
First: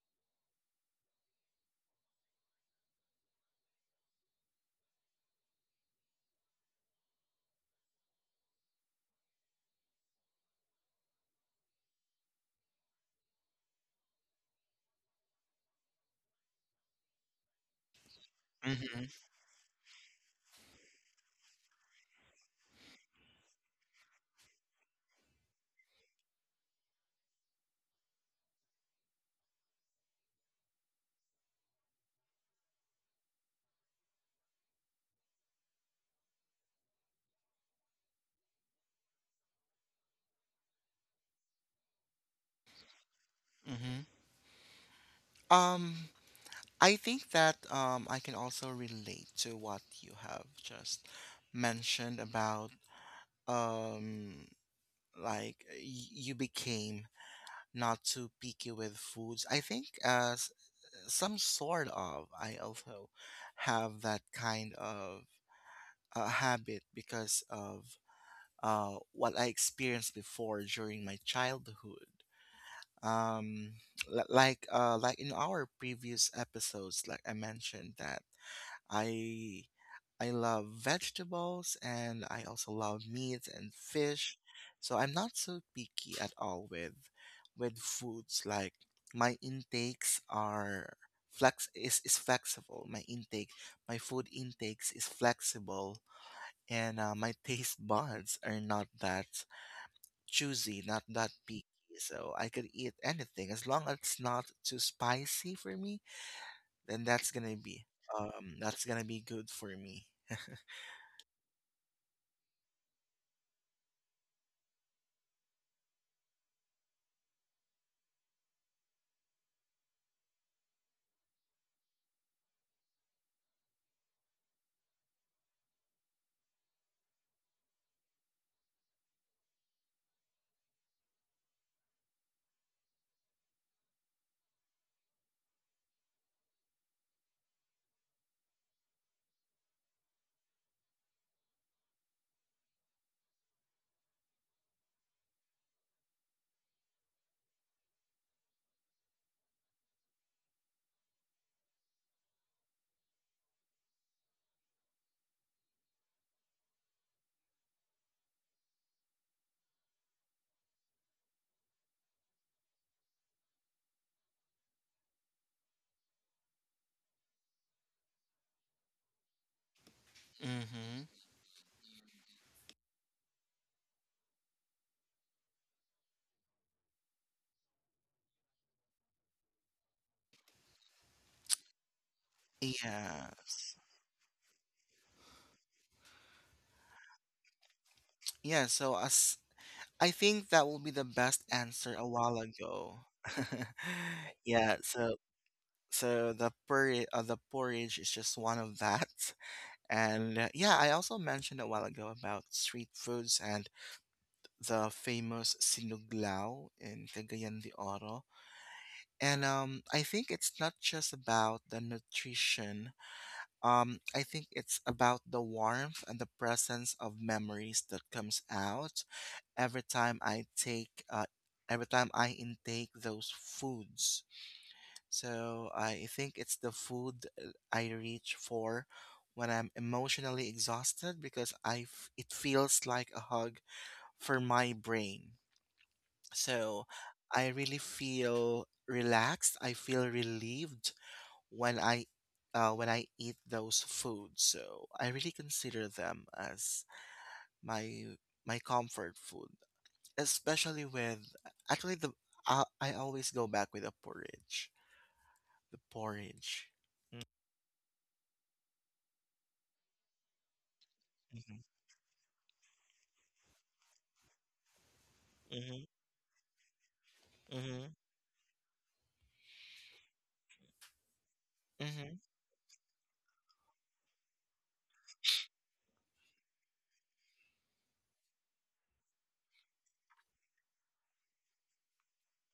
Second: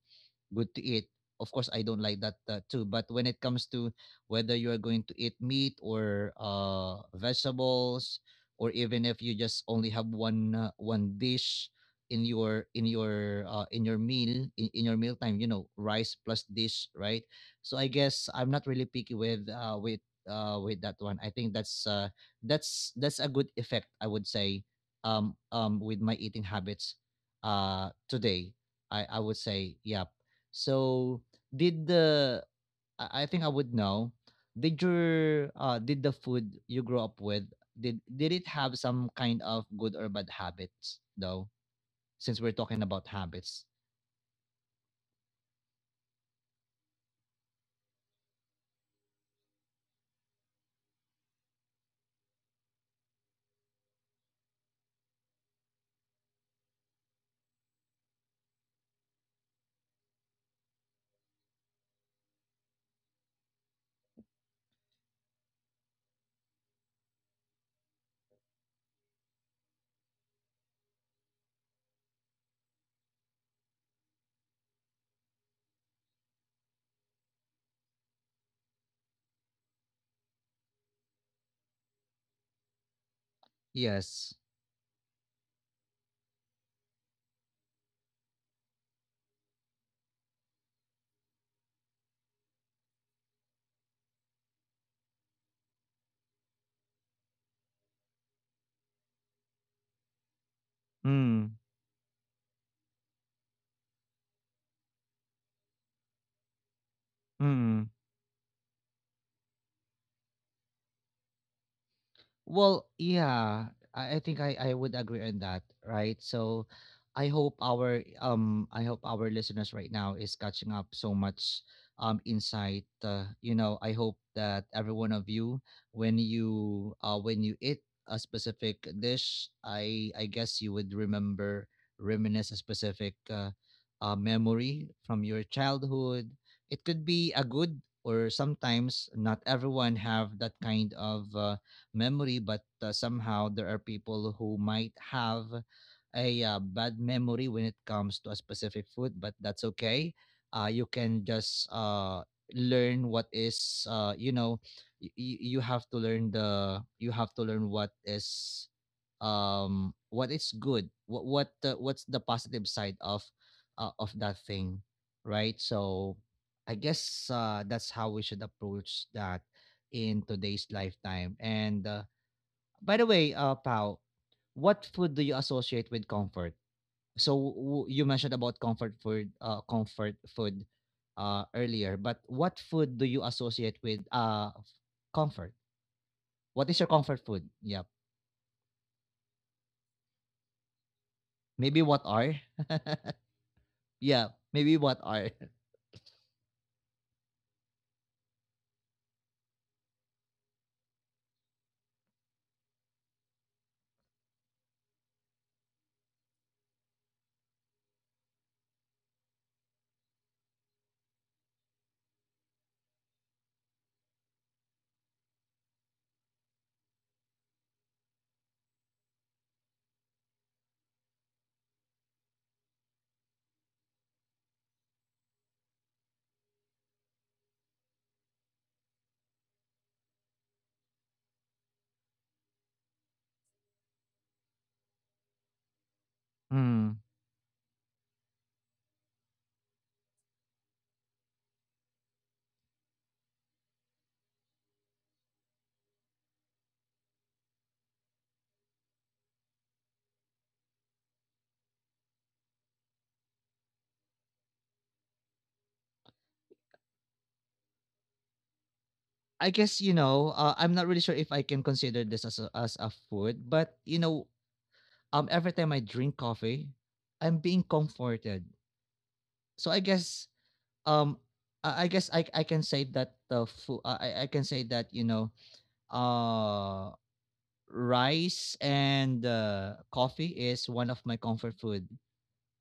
Speaker 1: good to eat. Of course, I don't like that too. But when it comes to whether you are going to eat meat or vegetables, or even if you just only have one dish in your meal in your mealtime, you know, rice plus dish, right? So I guess I'm not really
Speaker 2: Hmm.
Speaker 1: picky with with that one. I think that's that's — that's a good effect, I would say, with my eating habits today. I would say, yeah. So did the I think I would know. Did your did the food you grew up with, did it have some kind of good or bad habits though? Since we're talking about habits.
Speaker 2: Hmm. Um, I think that I can also relate to what you have just mentioned about, um, like you became not too picky with foods. I think, as some sort of, I also have that kind of habit because of what I experienced before during my childhood. um like like in our previous episodes, like I mentioned that i I love vegetables, and I also love meat and
Speaker 1: Yes.
Speaker 2: fish. So I'm not so picky at all with foods. Like my intakes are is flexible. My food intakes is flexible, and my taste buds are not that choosy, not that
Speaker 1: Mm.
Speaker 2: picky. So I could eat anything, as long as it's not too spicy for me, then
Speaker 1: Mm.
Speaker 2: that's gonna be good for me.
Speaker 1: Well, yeah, I think I would agree on that, right? So I hope our listeners right now is catching up so much insight. You know, I hope that every one of you, when you when you eat a specific dish, I guess you would remember, reminisce a specific memory from your childhood. It could be a good, or sometimes not everyone have that kind of memory, but somehow there are people who might have a bad memory when it comes to a specific food, but that's okay. You can just learn what is, you know, you have to learn you have to learn what is good, what's the positive side of that thing, right? So I guess that's how we should approach that in today's
Speaker 2: Mm-hmm.
Speaker 1: lifetime. And by the way, Pao, what food do you associate with comfort? So you mentioned about comfort food earlier, but what food do you associate
Speaker 2: Yes.
Speaker 1: with comfort? What is your comfort food? Yep.
Speaker 2: Yeah, so as I think that will be the best
Speaker 1: Maybe what
Speaker 2: answer a
Speaker 1: are?
Speaker 2: while ago.
Speaker 1: Yeah, maybe
Speaker 2: Yeah,
Speaker 1: what
Speaker 2: so
Speaker 1: are.
Speaker 2: the porridge is just one of that. And yeah, I also mentioned a while ago about street foods and the famous sinuglaw in Cagayan de Oro. And I think it's not just about the nutrition. I think it's about the warmth and the presence of memories that comes out every time I take, every time I intake those foods. So I think it's the food I reach for when I'm emotionally exhausted, because it feels like a hug for my brain. So
Speaker 1: Hmm.
Speaker 2: I really feel relaxed. I feel relieved when I when I eat those foods. So I really consider them as my comfort food, especially with, actually the I always go back with a porridge. The porridge.
Speaker 1: I guess, you know, I'm not really sure if I can
Speaker 2: Mm-hmm.
Speaker 1: consider this as as a food, but you know, every time I
Speaker 2: Mm-hmm.
Speaker 1: drink coffee, I'm being
Speaker 2: Mm-hmm.
Speaker 1: comforted. So I guess, um, I guess I can say that the food. I can say that, you know, uh, rice and coffee is one of my comfort food.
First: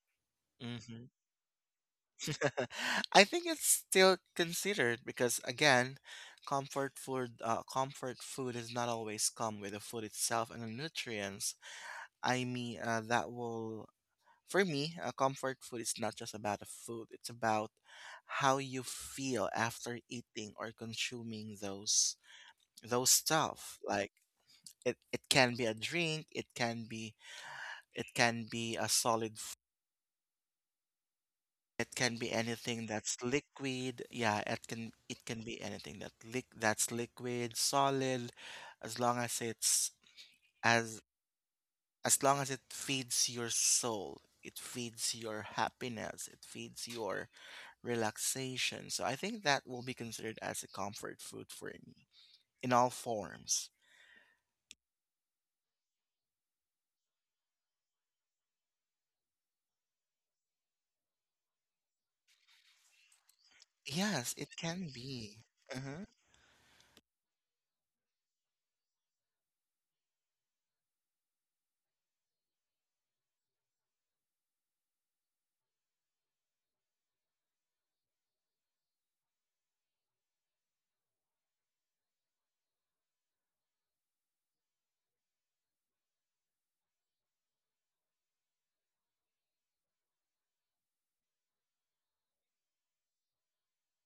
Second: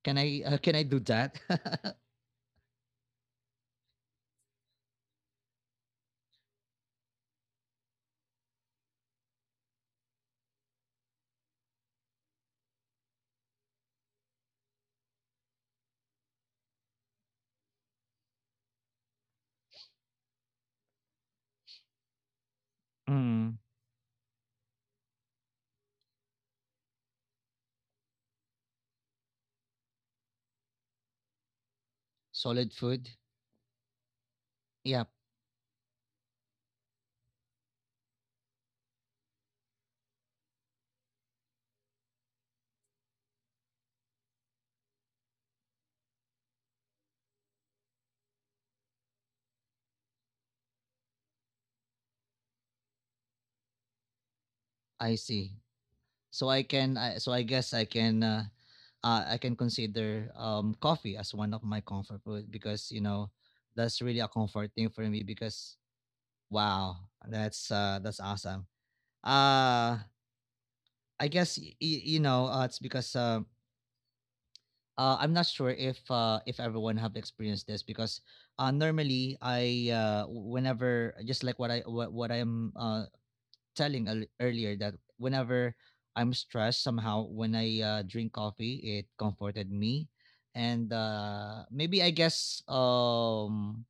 Speaker 1: Can I do
Speaker 2: Mm-hmm.
Speaker 1: that?
Speaker 2: I think it's still considered because, again, comfort food is not always come with the food itself and the nutrients. I mean, that will for me, comfort food is not just about the food. It's about how you feel after eating or consuming those
Speaker 1: Mm.
Speaker 2: stuff. Like it can be a drink, it can be a it can be anything
Speaker 1: Solid
Speaker 2: that's
Speaker 1: food.
Speaker 2: liquid. Yeah, it
Speaker 1: Yep,
Speaker 2: can be anything that lick that's liquid, solid. as long as it's as as long as it feeds your soul, it feeds your happiness, it feeds your relaxation. So I think that will be considered as a comfort food for me, in all forms.
Speaker 1: I see. So I can. So I guess I can. I can consider coffee as one of my comfort food because, you know, that's really
Speaker 2: Yes,
Speaker 1: a
Speaker 2: it
Speaker 1: comfort
Speaker 2: can
Speaker 1: thing for
Speaker 2: be.
Speaker 1: me because —
Speaker 2: Mm-hmm.
Speaker 1: wow, that's awesome. Uh, I guess you know, it's because I'm not sure if everyone have experienced this, because normally I whenever — just like what I am telling earlier, that whenever I'm stressed, somehow when I drink coffee, it comforted me. And maybe I guess,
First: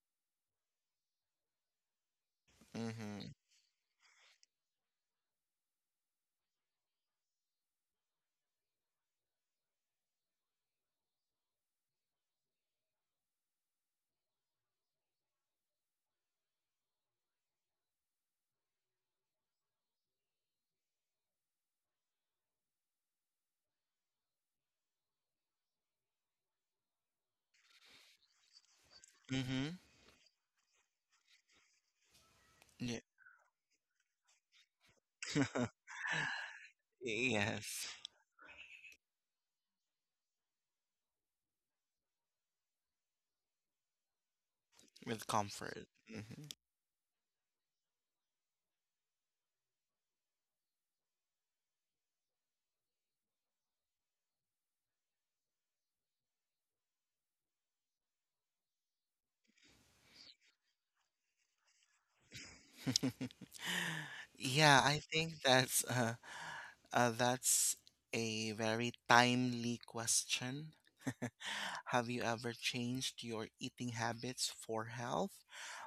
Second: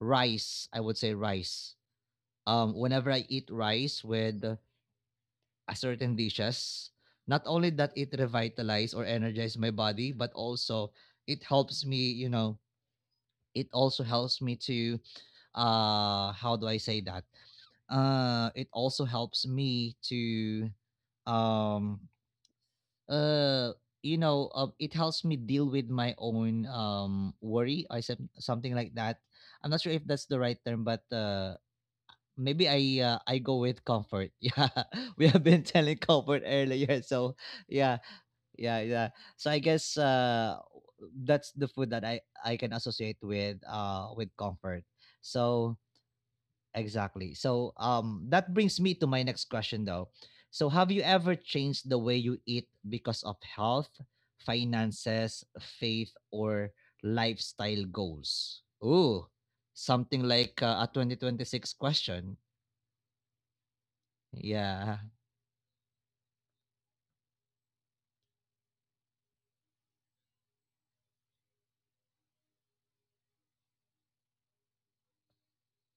Speaker 1: rice — I would say rice, whenever
Speaker 2: Mm-hmm.
Speaker 1: I eat rice with a certain dishes. Not only that it revitalize or energize my body, but also it helps me, you know, it also helps me to — how do I say that? It also helps me to um uh you know, it helps me deal with my own worry, I said, something like that.
Speaker 2: Mm-hmm.
Speaker 1: I'm not sure if that's the right term, but maybe
Speaker 2: Yeah.
Speaker 1: I go with comfort. Yeah, we have been telling comfort earlier, so
Speaker 2: Yes.
Speaker 1: yeah, yeah. So I guess that's the food that I can associate with comfort.
Speaker 2: With
Speaker 1: So
Speaker 2: comfort. Hmm.
Speaker 1: exactly. So that brings me to my next question though. So have you ever changed the way you eat because of health, finances, faith, or lifestyle goals? Ooh, something like a 2026 question.
Speaker 2: Yeah,
Speaker 1: Yeah.
Speaker 2: I think that's a very timely question. Have you ever changed your eating habits for health,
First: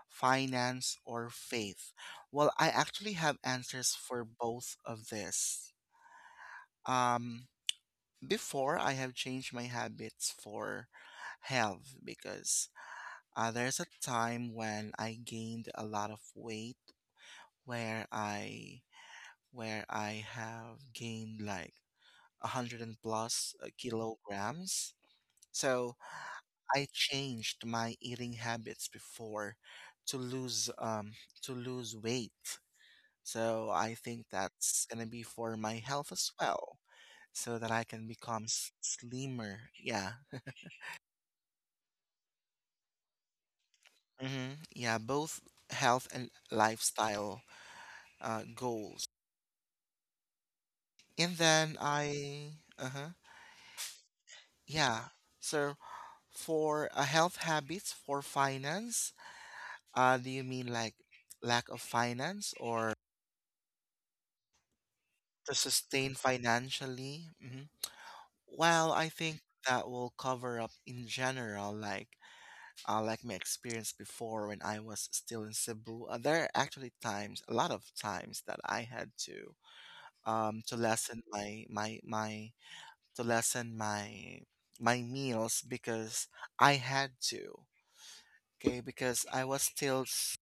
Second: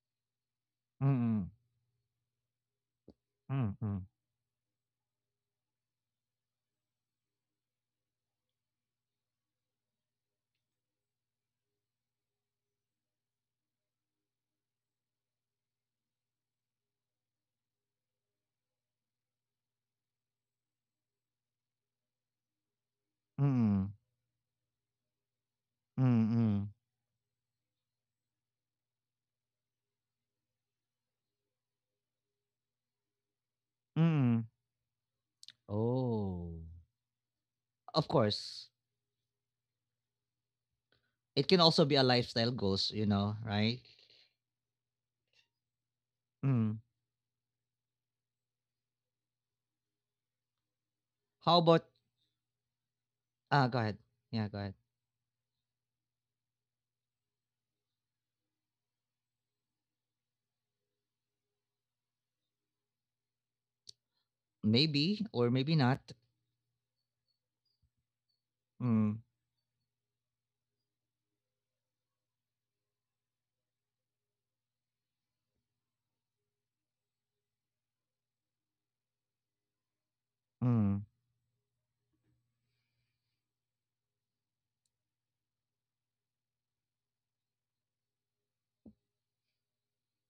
Speaker 2: finance, or
Speaker 1: Mm,
Speaker 2: faith? Well, I actually have
Speaker 1: mm,
Speaker 2: answers
Speaker 1: mm,
Speaker 2: for both of this. Um, Before, I have changed my habits for health, because there's a time when I gained a lot of weight, where I where I have gained like a hundred and plus
Speaker 1: mm,
Speaker 2: kilograms. So
Speaker 1: mm,
Speaker 2: I changed my eating habits before to lose um to lose weight. So I think
Speaker 1: mm.
Speaker 2: that's gonna be for my health as
Speaker 1: Oh.
Speaker 2: well, so that I
Speaker 1: Of
Speaker 2: can become
Speaker 1: course.
Speaker 2: slimmer. Yeah.
Speaker 1: It can also be a lifestyle goals, you know, right?
Speaker 2: Mm-hmm. Yeah, both health and
Speaker 1: Mm.
Speaker 2: lifestyle goals. And
Speaker 1: How
Speaker 2: then
Speaker 1: about —
Speaker 2: I, uh-huh,
Speaker 1: ah? Go ahead. Yeah, go ahead.
Speaker 2: yeah. So for health habits, for finance, do you mean like lack of finance or
Speaker 1: Maybe or
Speaker 2: to
Speaker 1: maybe not.
Speaker 2: sustain financially? Hmm. Well, I
Speaker 1: Mm,
Speaker 2: think that will cover up in general, like my experience before when I was still in Cebu. There are actually times, a lot of times, that I had to
Speaker 1: mm.
Speaker 2: lessen my my my to lessen my meals because I had to. Okay, because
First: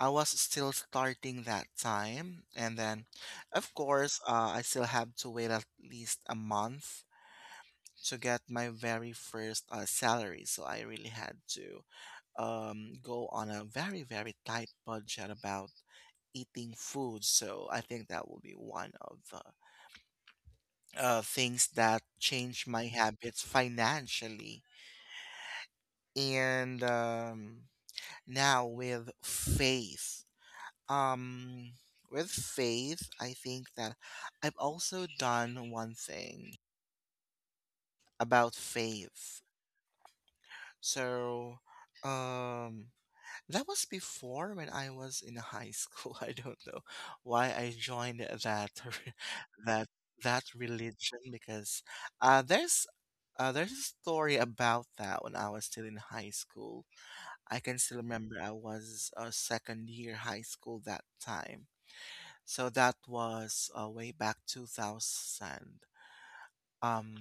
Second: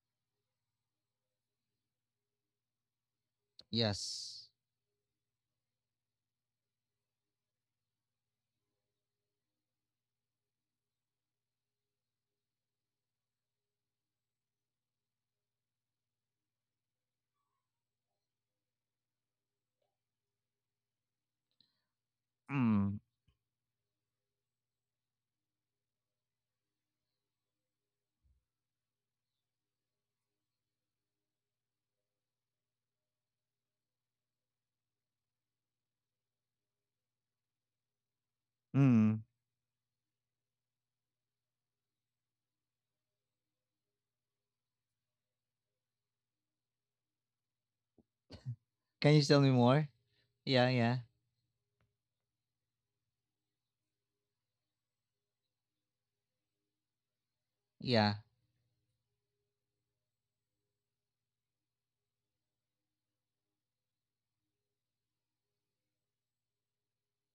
Speaker 2: I was still starting that time, and then, of course,
Speaker 1: Yes.
Speaker 2: I still have to wait at least a month to get my very first salary. So I really had to, go on a very, very tight budget about eating food. So I think that will be one of the things that changed my
Speaker 1: Mm,
Speaker 2: habits financially, and now with faith. um with faith, I think that I've also done one thing about faith.
Speaker 1: mm.
Speaker 2: So um that was before, when I was in high school. I don't know why I joined that.
Speaker 1: Can you tell me more?
Speaker 2: that that
Speaker 1: Yeah, yeah.
Speaker 2: religion, because uh there's there's a story about that. When I was still in high school, I can still
Speaker 1: Yeah.
Speaker 2: remember I was a second year high school that time. So that was, way back 2000, um,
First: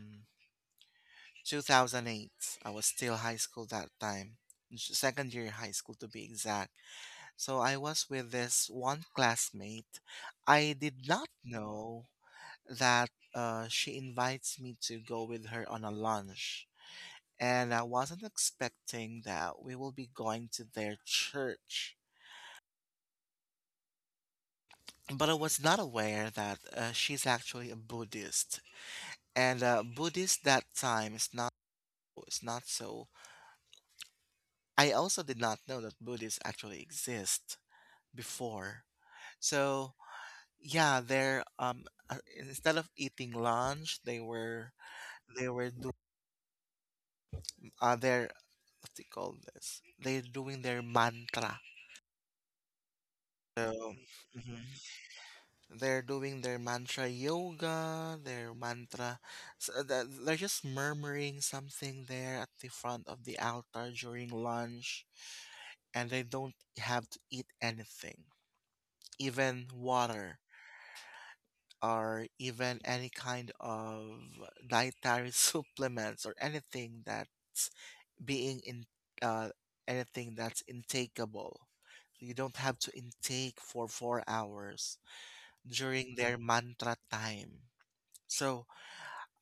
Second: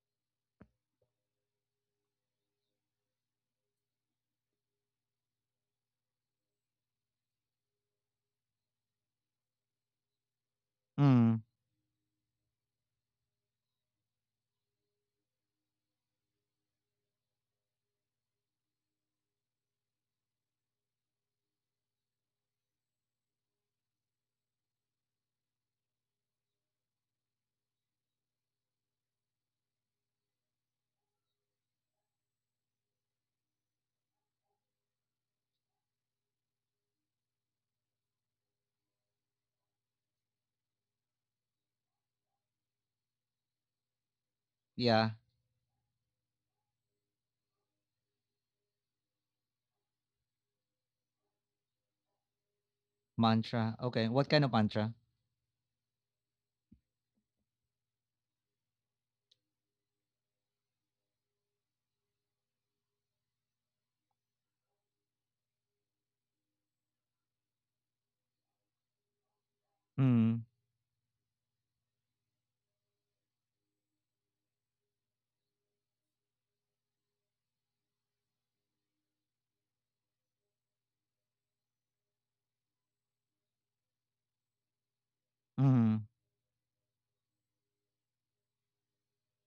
Speaker 2: 2008. I was still high school that time, second year high school, to be exact. So I was with this one classmate. I did not
Speaker 1: Mm.
Speaker 2: know that she invites me to go with her on a lunch. And I wasn't expecting that we will be going to their church, but I was not aware that she's actually a Buddhist, and Buddhist that time is not so. I also did not know that Buddhists actually exist before. So yeah, they're instead of eating lunch, they were
Speaker 1: Yeah.
Speaker 2: doing their, what do you call this? They're doing their mantra.
Speaker 1: Mantra.
Speaker 2: So
Speaker 1: Okay. What kind of
Speaker 2: mhm.
Speaker 1: mantra?
Speaker 2: They're doing their mantra yoga, their mantra. They're just murmuring something there at the front of the altar during lunch, and they don't have to eat anything, even water,
Speaker 1: Mm,
Speaker 2: or even any kind of dietary supplements, or being in uh, anything that's intakeable. You don't have to intake for 4 hours
Speaker 1: mm,
Speaker 2: during their mantra time. So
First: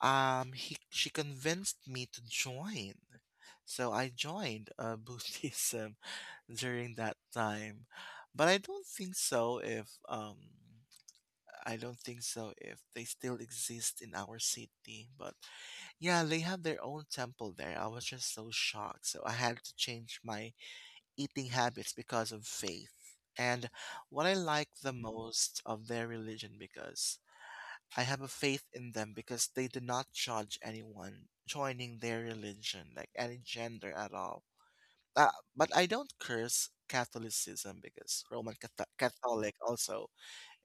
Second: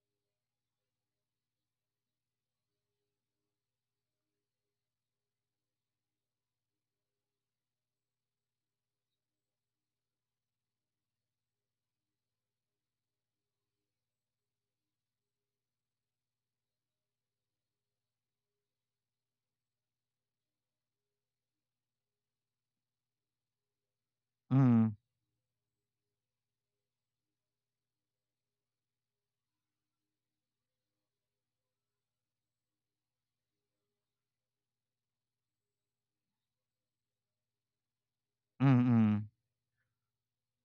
Speaker 2: he she convinced me to join. So I joined, Buddhism during that time. But I don't think so if they still exist in our city, but yeah, they have their own temple there. I was just so shocked, so I had to change my eating habits because of faith. And what I like
Speaker 1: mm,
Speaker 2: the most of their religion, because I have a faith in them, because they do not judge anyone joining their religion, like any gender at all. Uh, but I don't curse Catholicism, because Roman
Speaker 1: mm, mm.
Speaker 2: Catholic also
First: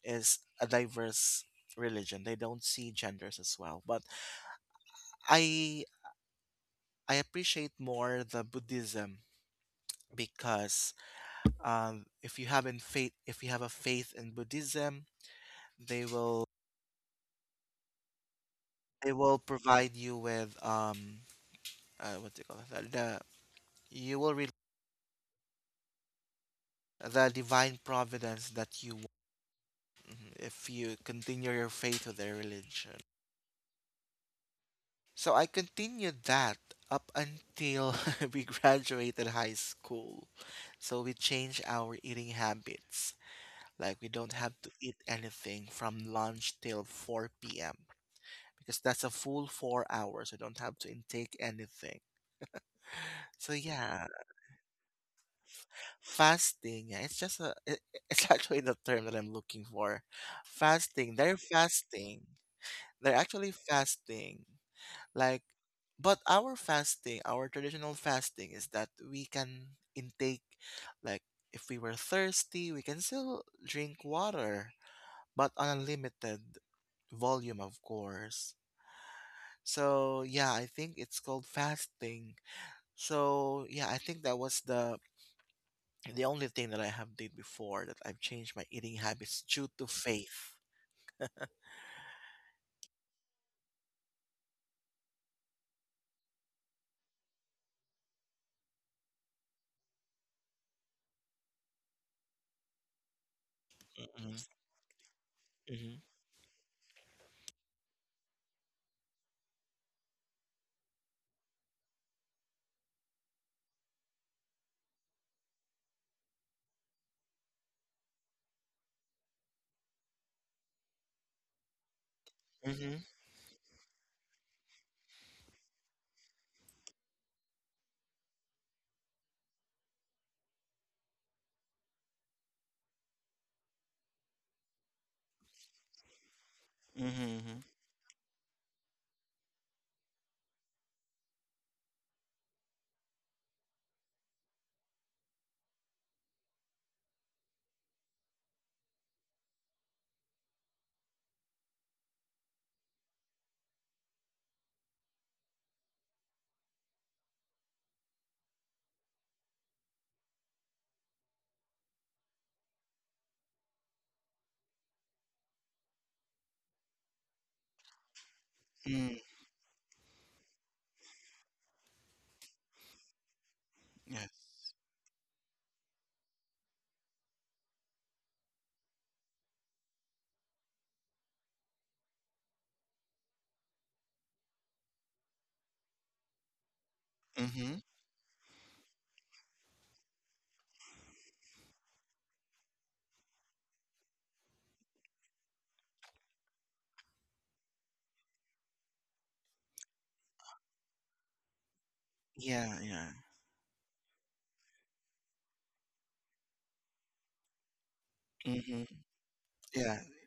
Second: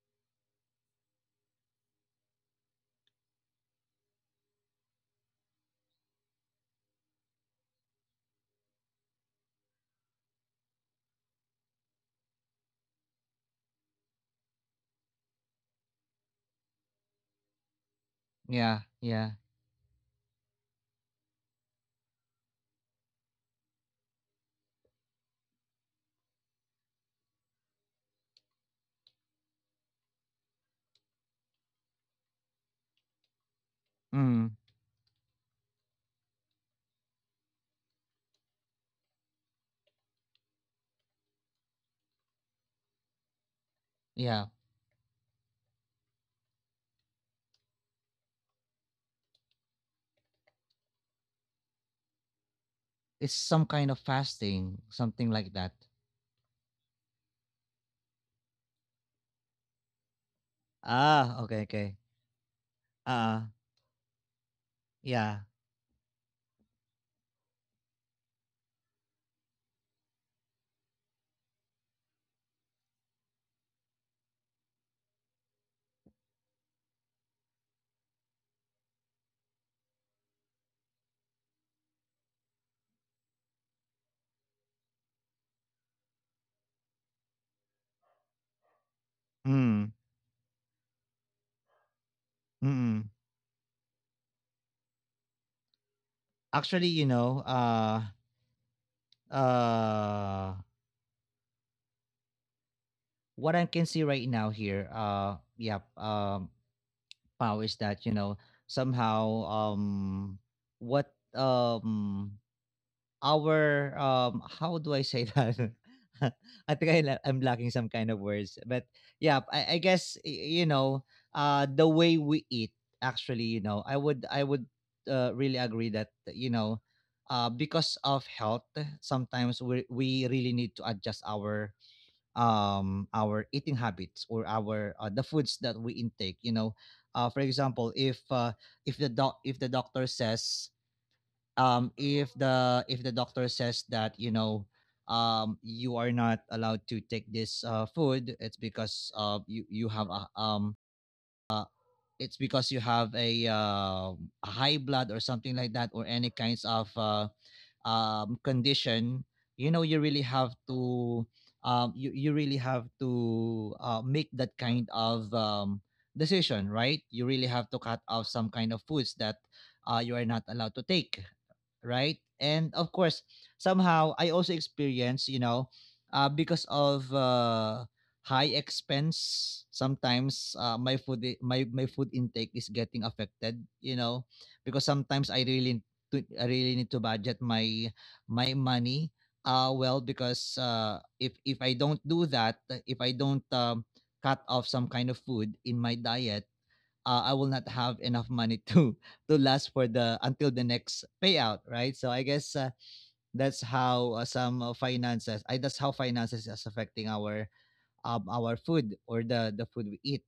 Speaker 2: is a diverse religion. They don't see genders as well. But I I appreciate more the Buddhism, because if you have in faith if you have a faith in Buddhism, they
Speaker 1: Yeah, yeah.
Speaker 2: will provide you with, what do you call it, you will the divine providence that you want, mhm, if you continue your faith with the religion.
Speaker 1: Mm.
Speaker 2: So I continued that up until we graduated high school. So we changed our eating habits. Like we don't
Speaker 1: Yeah,
Speaker 2: have to eat anything from lunch till 4 p.m., because that's a full 4 hours. You don't have to intake anything.
Speaker 1: it's
Speaker 2: So
Speaker 1: some kind of
Speaker 2: yeah,
Speaker 1: fasting, something like that.
Speaker 2: fasting. Yeah, it's just a. It, it's actually the term that I'm looking for. Fasting.
Speaker 1: Ah,
Speaker 2: They're
Speaker 1: okay, okay.
Speaker 2: fasting. They're
Speaker 1: Uh,
Speaker 2: actually fasting.
Speaker 1: yeah.
Speaker 2: Like, but our fasting, our traditional fasting, is that we can intake, like, if we were thirsty, we can still drink water, but on a limited volume, of course. So yeah, I think it's called fasting. So yeah, I think that was the only thing that I have did before, that I've changed my eating habits due to
Speaker 1: Mm,
Speaker 2: faith.
Speaker 1: mm. Actually, you know, uh, what I can see right now
Speaker 2: Mm-hmm.
Speaker 1: here, yeah,
Speaker 2: Mm-hmm.
Speaker 1: Pao, is that, you know, somehow, what, um, our how do I say that? I think I'm lacking some kind of words, but yeah, I guess, you know, the way we eat —
Speaker 2: Mm-hmm.
Speaker 1: actually, you know, I would really agree that, you know, because of health, sometimes we really need to adjust our eating habits, or our the foods that we intake. You know, for
Speaker 2: Mm-hmm.
Speaker 1: example, if the doc if the doctor says — if the, if the doctor says that, you know, you are not allowed to take this food, it's because you, you have a it's because you have a high blood or something like that, or any kinds of condition, you know, you really have to you, you really have to make that kind of decision, right? You really have to cut off some kind of foods
Speaker 2: Mm-hmm.
Speaker 1: that you are not allowed to take, right? And of course, somehow I also
Speaker 2: Yes.
Speaker 1: experience, you know, because of high expense, sometimes my food intake is getting affected, you know, because sometimes I really need to budget
Speaker 2: Mm-hmm.
Speaker 1: my money. Well, because if I don't do that, if I don't cut off some kind of food in my diet, I will not have enough money to to last for the until the next payout, right? So I guess
Speaker 2: Yeah, yeah.
Speaker 1: that's how finances is affecting our
Speaker 2: Mm-hmm.
Speaker 1: food or the food
Speaker 2: Yeah.
Speaker 1: we eat.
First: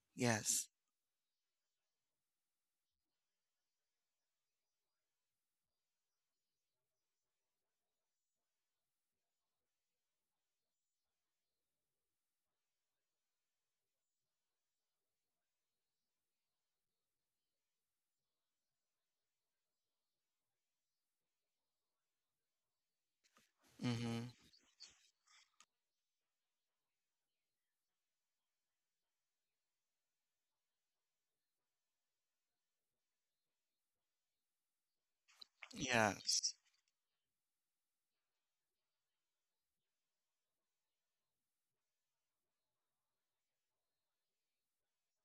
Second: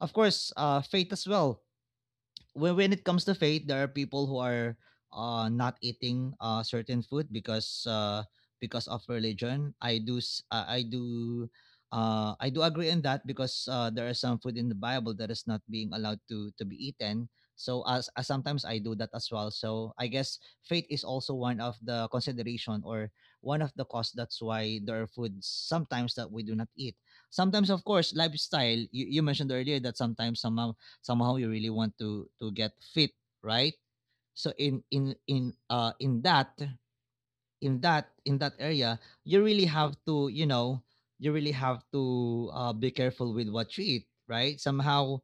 Speaker 1: Of course,
Speaker 2: Yes.
Speaker 1: faith as well. When it comes to faith, there are people who are not eating certain food because of religion. I do s- I do agree on that because there are some food in the Bible that is not being allowed to be eaten. So as Sometimes I do that as well. So I guess faith is also one of the consideration or one of the cause
Speaker 2: Mm-hmm.
Speaker 1: that's why there are foods sometimes that we do not eat. Sometimes of course lifestyle, you mentioned earlier that sometimes somehow you really want to get fit, right? So in that
Speaker 2: Yes.
Speaker 1: in that in that area you really have to be careful with what you eat, right? Somehow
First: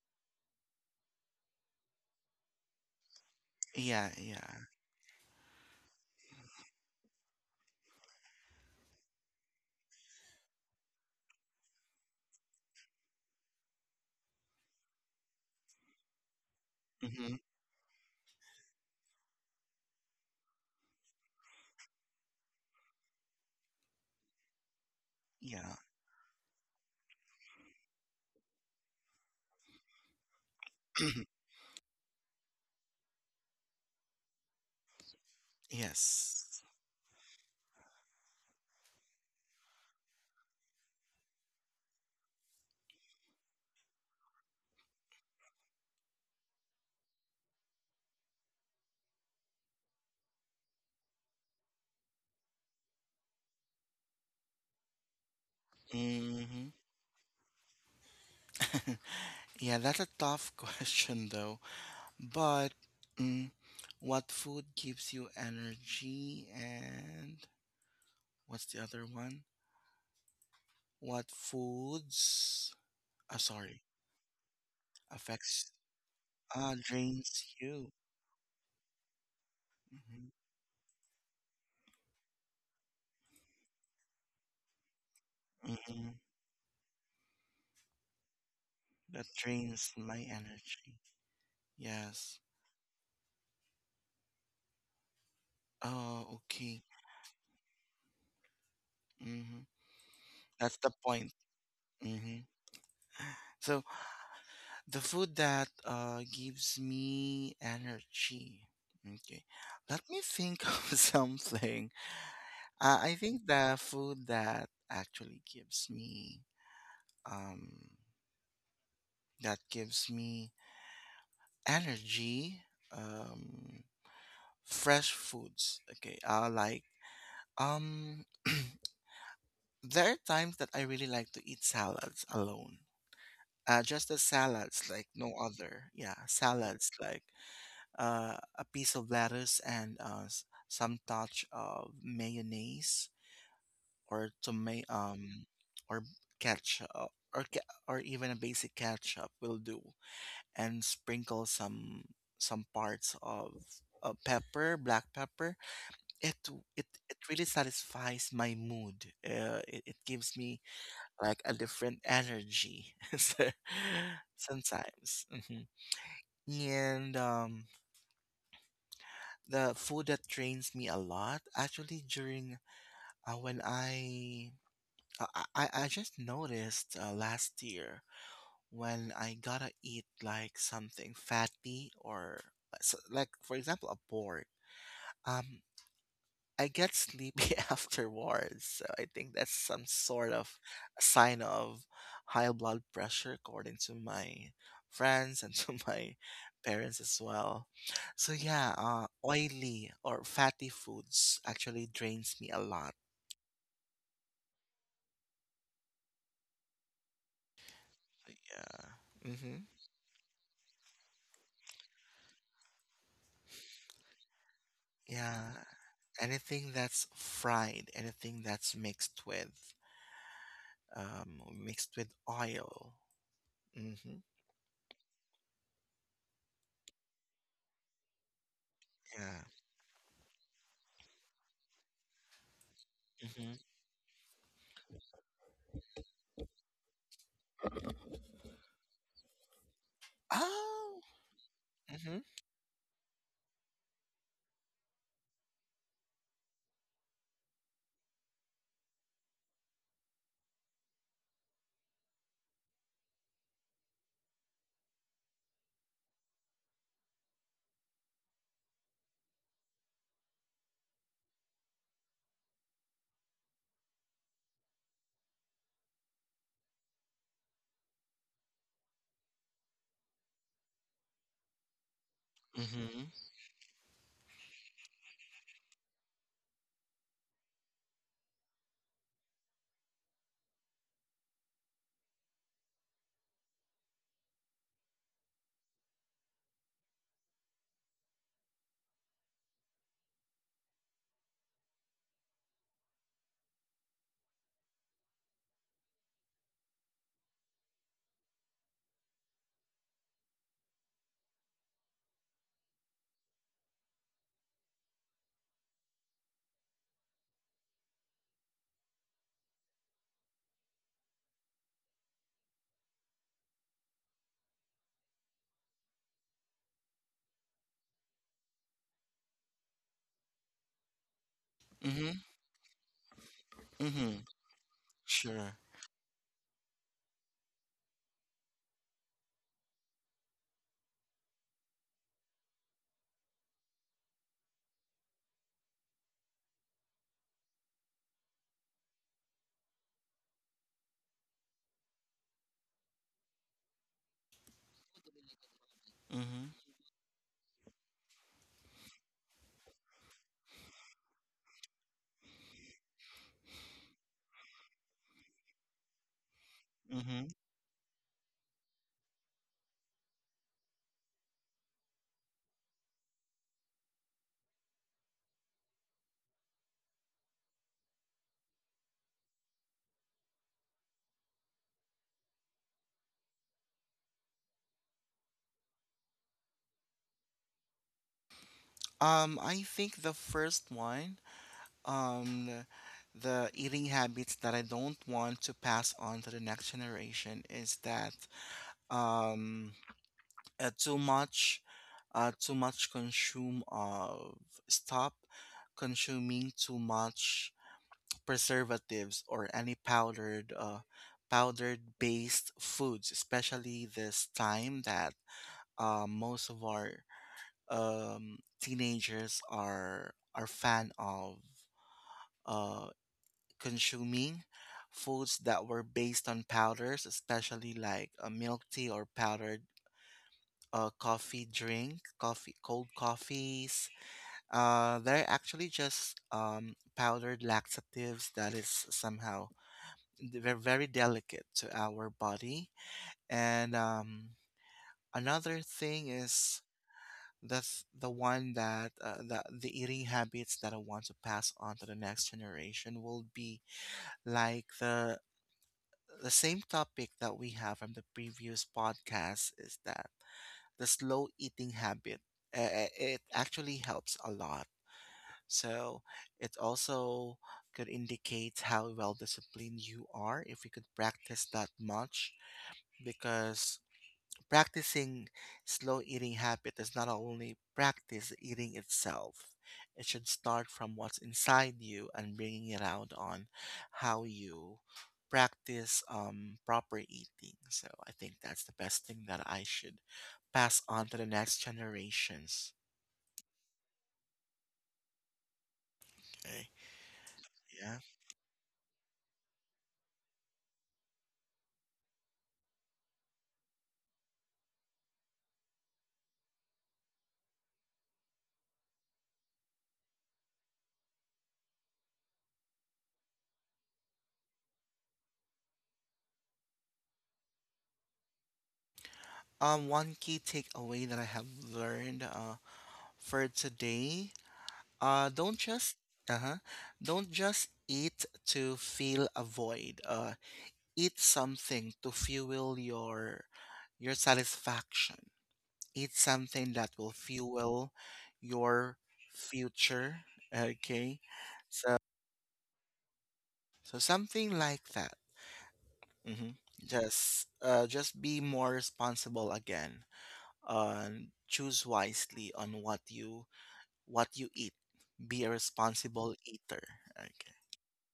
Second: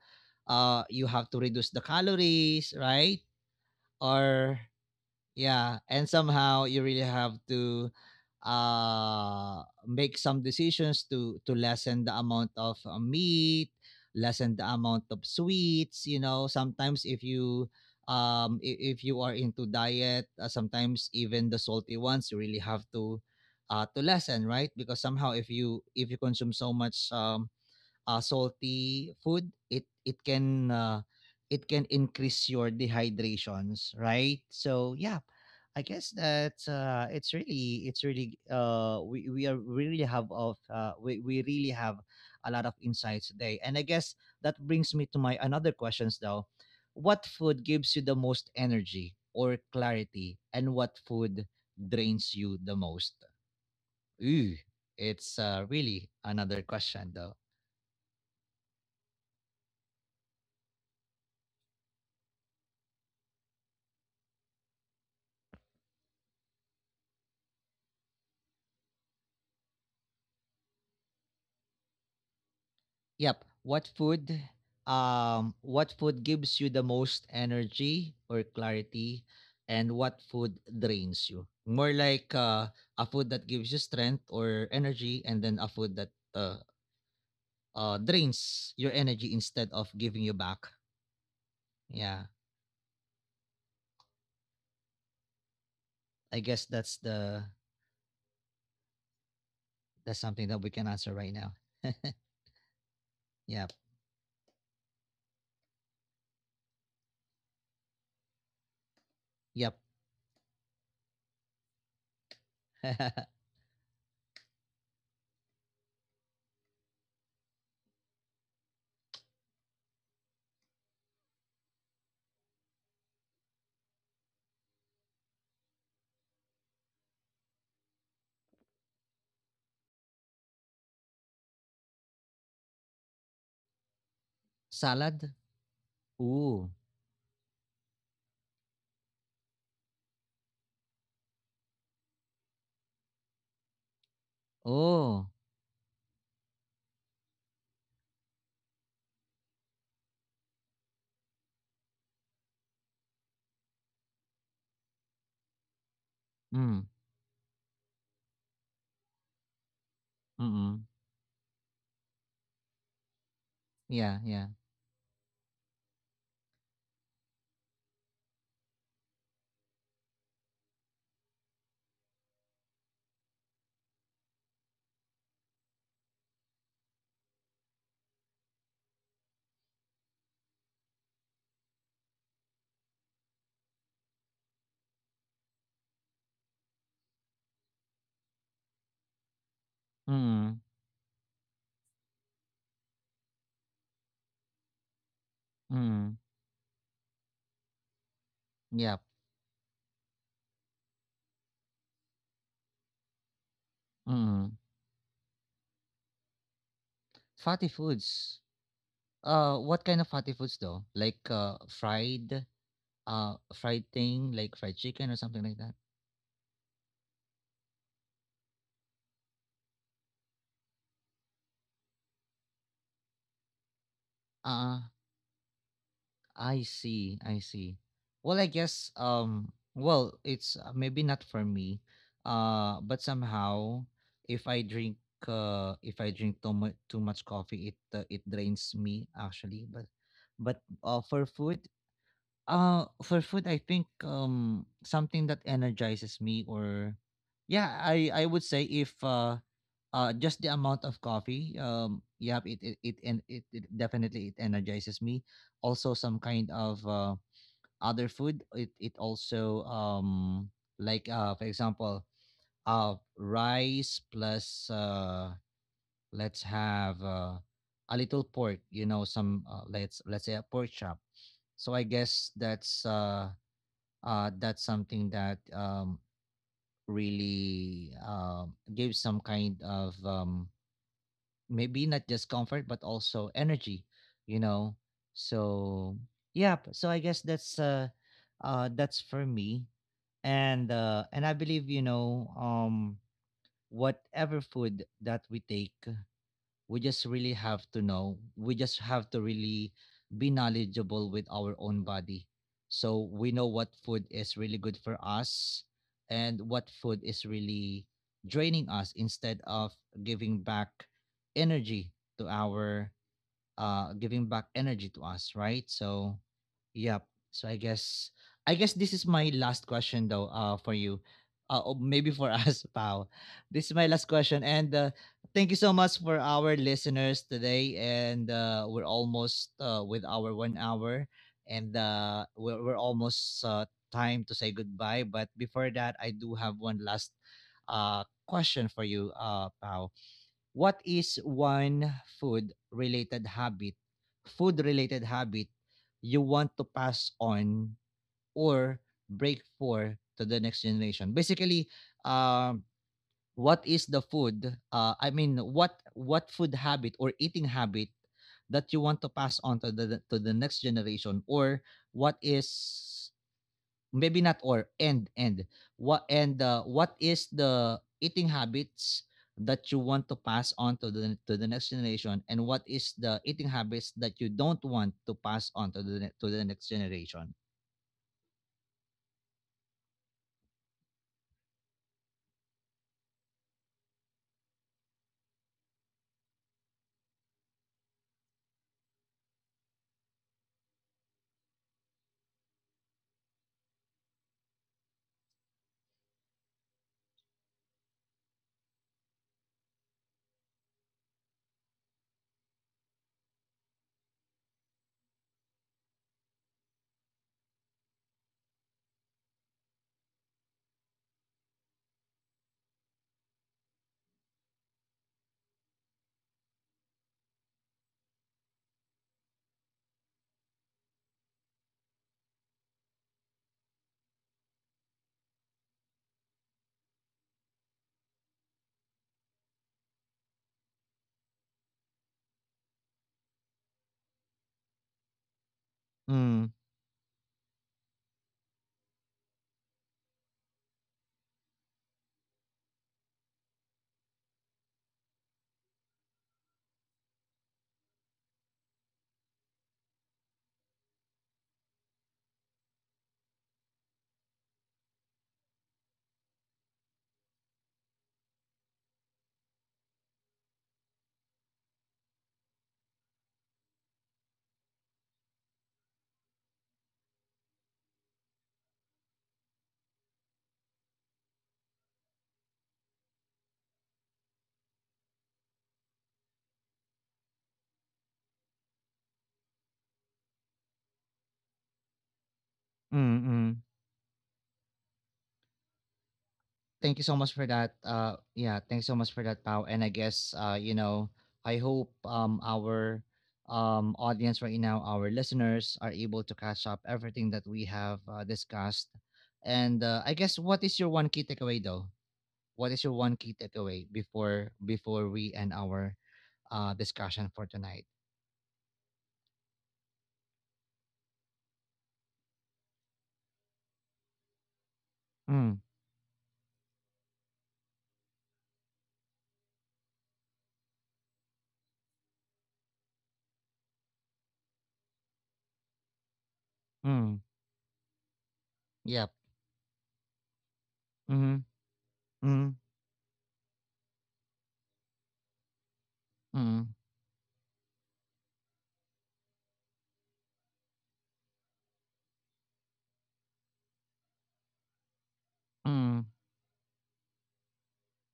Speaker 1: you have to reduce the calories, right?
Speaker 2: Yeah,
Speaker 1: Or
Speaker 2: yeah.
Speaker 1: yeah, and somehow you really have to uh make some decisions to lessen the amount of meat, lessen the amount of sweets, you know. Sometimes
Speaker 2: Mm-hmm.
Speaker 1: if you are into diet, sometimes even the salty ones you really have to lessen, right? Because somehow if
Speaker 2: Yeah.
Speaker 1: you if you consume so much salty food, it can it can increase your dehydrations, right? So yeah, I guess that
Speaker 2: Yes.
Speaker 1: it's really we are we really have of we really have a lot of insights today, and I guess that brings me to my another questions though. What food gives you the most energy or clarity, and what food drains you the most? Ooh, it's really another
Speaker 2: Mm-hmm.
Speaker 1: question though.
Speaker 2: Yeah, that's a tough question though. But mm, what food gives you energy, and what's the other one? What foods,
Speaker 1: Yep.
Speaker 2: sorry,
Speaker 1: What food um
Speaker 2: affects,
Speaker 1: what food gives you
Speaker 2: ah
Speaker 1: the most
Speaker 2: Drains you?
Speaker 1: energy or clarity, and what
Speaker 2: Hmm.
Speaker 1: food drains you? More like a food that gives you strength or energy, and then a food that
Speaker 2: Hmm.
Speaker 1: drains your
Speaker 2: That
Speaker 1: energy instead of
Speaker 2: drains
Speaker 1: giving
Speaker 2: my
Speaker 1: you back.
Speaker 2: energy.
Speaker 1: Yeah.
Speaker 2: Yes. Oh,
Speaker 1: I guess
Speaker 2: okay.
Speaker 1: that's the
Speaker 2: Hmm.
Speaker 1: that's something that we
Speaker 2: That's
Speaker 1: can
Speaker 2: the
Speaker 1: answer right
Speaker 2: point.
Speaker 1: now.
Speaker 2: Hmm.
Speaker 1: Yep.
Speaker 2: So the food that gives me energy. Okay.
Speaker 1: Yep.
Speaker 2: Let me think of something. I think the food that actually gives me um that gives me energy. Um, Fresh foods. Okay, I like um there are times that I really like to eat salads alone. Just the
Speaker 1: Salad?
Speaker 2: salads, like no other.
Speaker 1: Ooh.
Speaker 2: Yeah, salads like a piece of lettuce and some touch of mayonnaise or tomato,
Speaker 1: Oh.
Speaker 2: or ketchup, or or even a basic ketchup will do, and sprinkle some parts of pepper, black pepper. it
Speaker 1: Mm.
Speaker 2: it it really satisfies my mood. It gives me
Speaker 1: Mm.
Speaker 2: like a different energy,
Speaker 1: Yeah, yeah.
Speaker 2: sometimes. Hmm. And the food that drains me a lot, actually, during when I just noticed, last year, when I gotta eat like something fatty, or like for example a pork. Um, I get sleepy afterwards, so I think that's some sort of
Speaker 1: Mm.
Speaker 2: sign of high blood pressure, according to my friends and to my
Speaker 1: Mm.
Speaker 2: parents as well. So yeah,
Speaker 1: Yep.
Speaker 2: oily or fatty foods actually drains me a lot.
Speaker 1: Mm. Fatty foods.
Speaker 2: Yeah. Mm-hmm.
Speaker 1: What kind of fatty foods though? Like fried thing, like fried chicken or something
Speaker 2: Yeah.
Speaker 1: like that.
Speaker 2: Anything that's fried, anything that's mixed with oil. Mm-hmm.
Speaker 1: Uh, I see, I see. Well, I guess
Speaker 2: Yeah.
Speaker 1: well, it's maybe not for me. But
Speaker 2: Mm-hmm.
Speaker 1: somehow, if I drink, if I drink too much coffee, it drains me actually. But but
Speaker 2: Oh.
Speaker 1: uh, for food.
Speaker 2: Mm-hmm.
Speaker 1: For food, I think something that energizes me, or yeah, I would say if just the amount of coffee, yeah, it and it, it definitely it energizes me. Also some kind of other food, it also, like for example rice plus let's have a little pork, some let's say a pork chop. So I guess that's something that really gives some kind of maybe not just comfort but also energy you know so yeah, so I guess that's for me. And I believe, whatever food that we take, we just really have to know, we just have to really be knowledgeable with our own body, so we know what food is really good for us and what food is really draining us instead of giving back energy to our to us, right? So yep. So I guess, this is my last question though, for you. Or maybe
Speaker 2: Mm-hmm.
Speaker 1: for us, Pao. This is my last
Speaker 2: Mm-hmm.
Speaker 1: question. And thank
Speaker 2: Sure.
Speaker 1: you so much for our listeners today. And we're almost with our one hour, and we're almost time to say goodbye. But before that I do have one last question for you, Pao. What is one food related habit, food related habit you
Speaker 2: Mm-hmm.
Speaker 1: want to pass on or break for to the next generation? Basically, uh, what is the food? I mean, what food habit or
Speaker 2: Mm-hmm.
Speaker 1: eating habit that you want to pass on to the next generation, or what is, maybe not, or and what is the eating habits that you want to pass on to the next generation, and what is the eating habits that you don't want to pass on to the next generation?
Speaker 2: I think the first one, um, the eating habits that I don't want to pass on to the next generation is that, um, uh, too much, too much consume of stop consuming too much preservatives, or any powdered based foods, especially this time that most of our teenagers are fan of uh, consuming foods that were based on powders, especially like a milk tea, or powdered, coffee drink, coffee, cold coffees. They're actually just, powdered laxatives, that is somehow they're very delicate to our body. And another thing
Speaker 1: Mm,
Speaker 2: is, that's the one. That uh, the the eating habits that I want to pass on to the next generation will be like the same topic that we have from the previous podcast, is that the slow eating habit, it actually helps a lot. So it also could indicate how well disciplined you are, if you could practice that much, because practicing slow eating habit is not only practice eating itself. It should start from what's inside you, and bringing it out on how you practice proper eating. So I think that's the best thing that I should pass on to the next generations.
Speaker 1: mm, mm.
Speaker 2: Okay.
Speaker 1: Thank you so much for that.
Speaker 2: Yeah.
Speaker 1: Yeah, thanks so much for that, Pau. And I guess, I hope our audience right now, our listeners, are able to catch up everything that we have discussed. And I guess, what is your one key takeaway, though? What is your one key takeaway before we end our discussion for tonight?
Speaker 2: One key takeaway that I have learned, for today, don't
Speaker 1: Mm,
Speaker 2: just Uh-huh, don't just eat to fill a void. Eat something to fuel your satisfaction. Eat something that will
Speaker 1: mm,
Speaker 2: fuel your
Speaker 1: yep.
Speaker 2: future. Okay,
Speaker 1: Mm-hmm,
Speaker 2: so
Speaker 1: mm,
Speaker 2: something like that. Hmm.
Speaker 1: mm,
Speaker 2: Just be more responsible again. Choose wisely on what you eat. Be a
Speaker 1: mm.
Speaker 2: responsible eater. Okay.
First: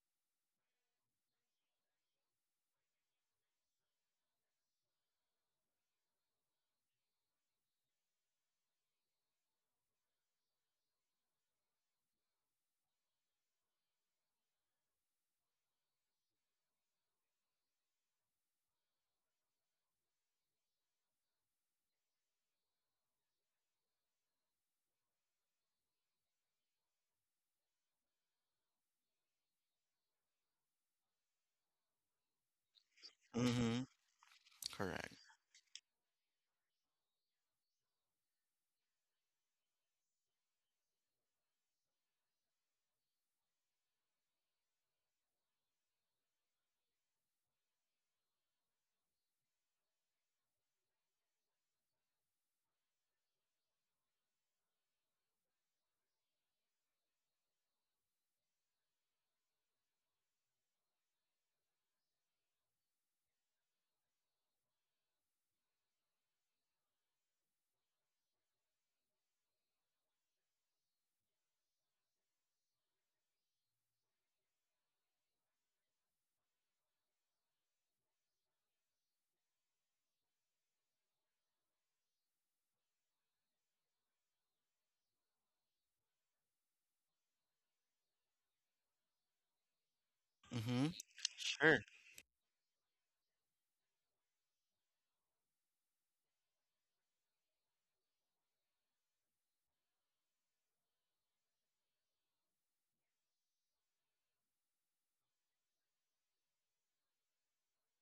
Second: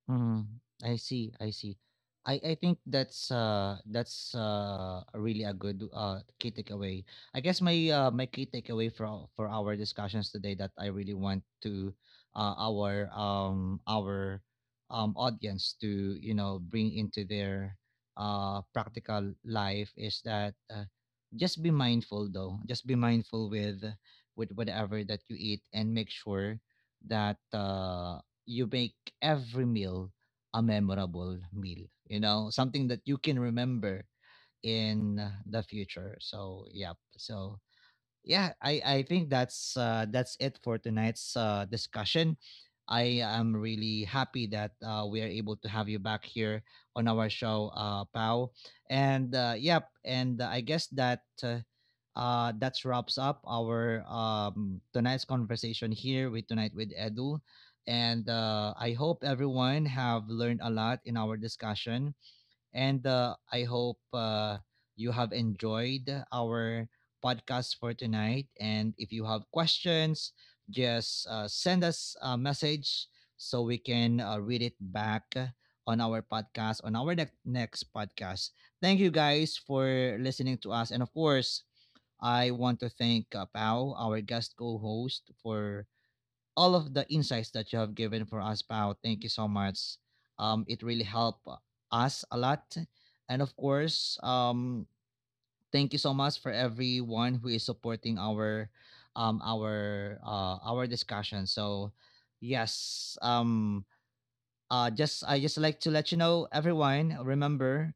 Speaker 1: Mhm. I see. I see. I think that's really a good key takeaway. I guess my key takeaway for our discussions today, that I really want to our audience to, bring into their practical life, is that just be mindful though. Just be mindful with whatever that you eat, and make sure that you make every meal a memorable meal, something that you can
Speaker 2: Mm-hmm.
Speaker 1: remember in
Speaker 2: Correct.
Speaker 1: the future. So, yep. So, yeah, I think that's it for tonight's discussion. I am really happy that we are able to have you back here on our show, Pau. And yep, and I guess that that wraps up our tonight's conversation here, with tonight with Edu. And I hope everyone have learned a lot in our discussion. And I hope you have enjoyed our podcast for tonight. And if you have questions, just send us a message so we can read it back on our podcast, on our next podcast. Thank you guys for listening to us. And of course, I want to thank Pao, our guest co host, for all of the insights that you have given for us, Pao. Thank you so much. It
Speaker 2: Mm-hmm.
Speaker 1: really helped
Speaker 2: Sure.
Speaker 1: us a lot. And of course, thank you so much for everyone who is supporting our discussion. So yes, just I just like to let you know everyone, remember,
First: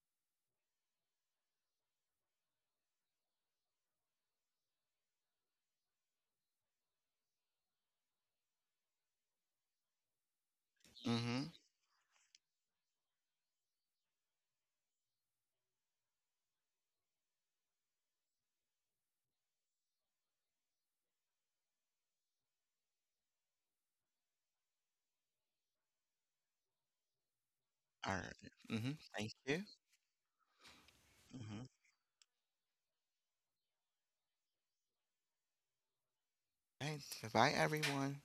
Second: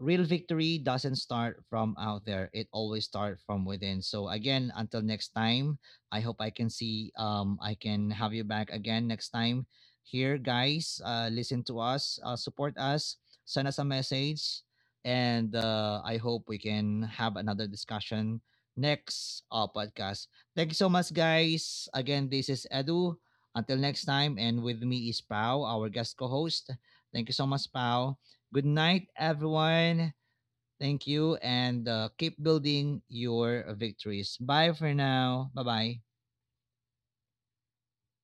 Speaker 1: real victory doesn't start from out there, it always starts from within. So again, until next time, I hope I can see, I can have you back again next time. Here guys,
Speaker 2: Mm-hmm.
Speaker 1: listen to us, support us, send us a message, and I hope we can have another discussion next podcast. Thank you so much guys again, this is Edu, until next time. And with me is Pao, our guest co-host. Thank you so much,
Speaker 2: All
Speaker 1: Pao.
Speaker 2: right.
Speaker 1: Good
Speaker 2: Mm-hmm.
Speaker 1: night,
Speaker 2: Thank you.
Speaker 1: everyone. Thank you,
Speaker 2: Mm-hmm.
Speaker 1: and keep building your victories. Bye for now. Bye bye.
Speaker 2: Okay. Goodbye, everyone.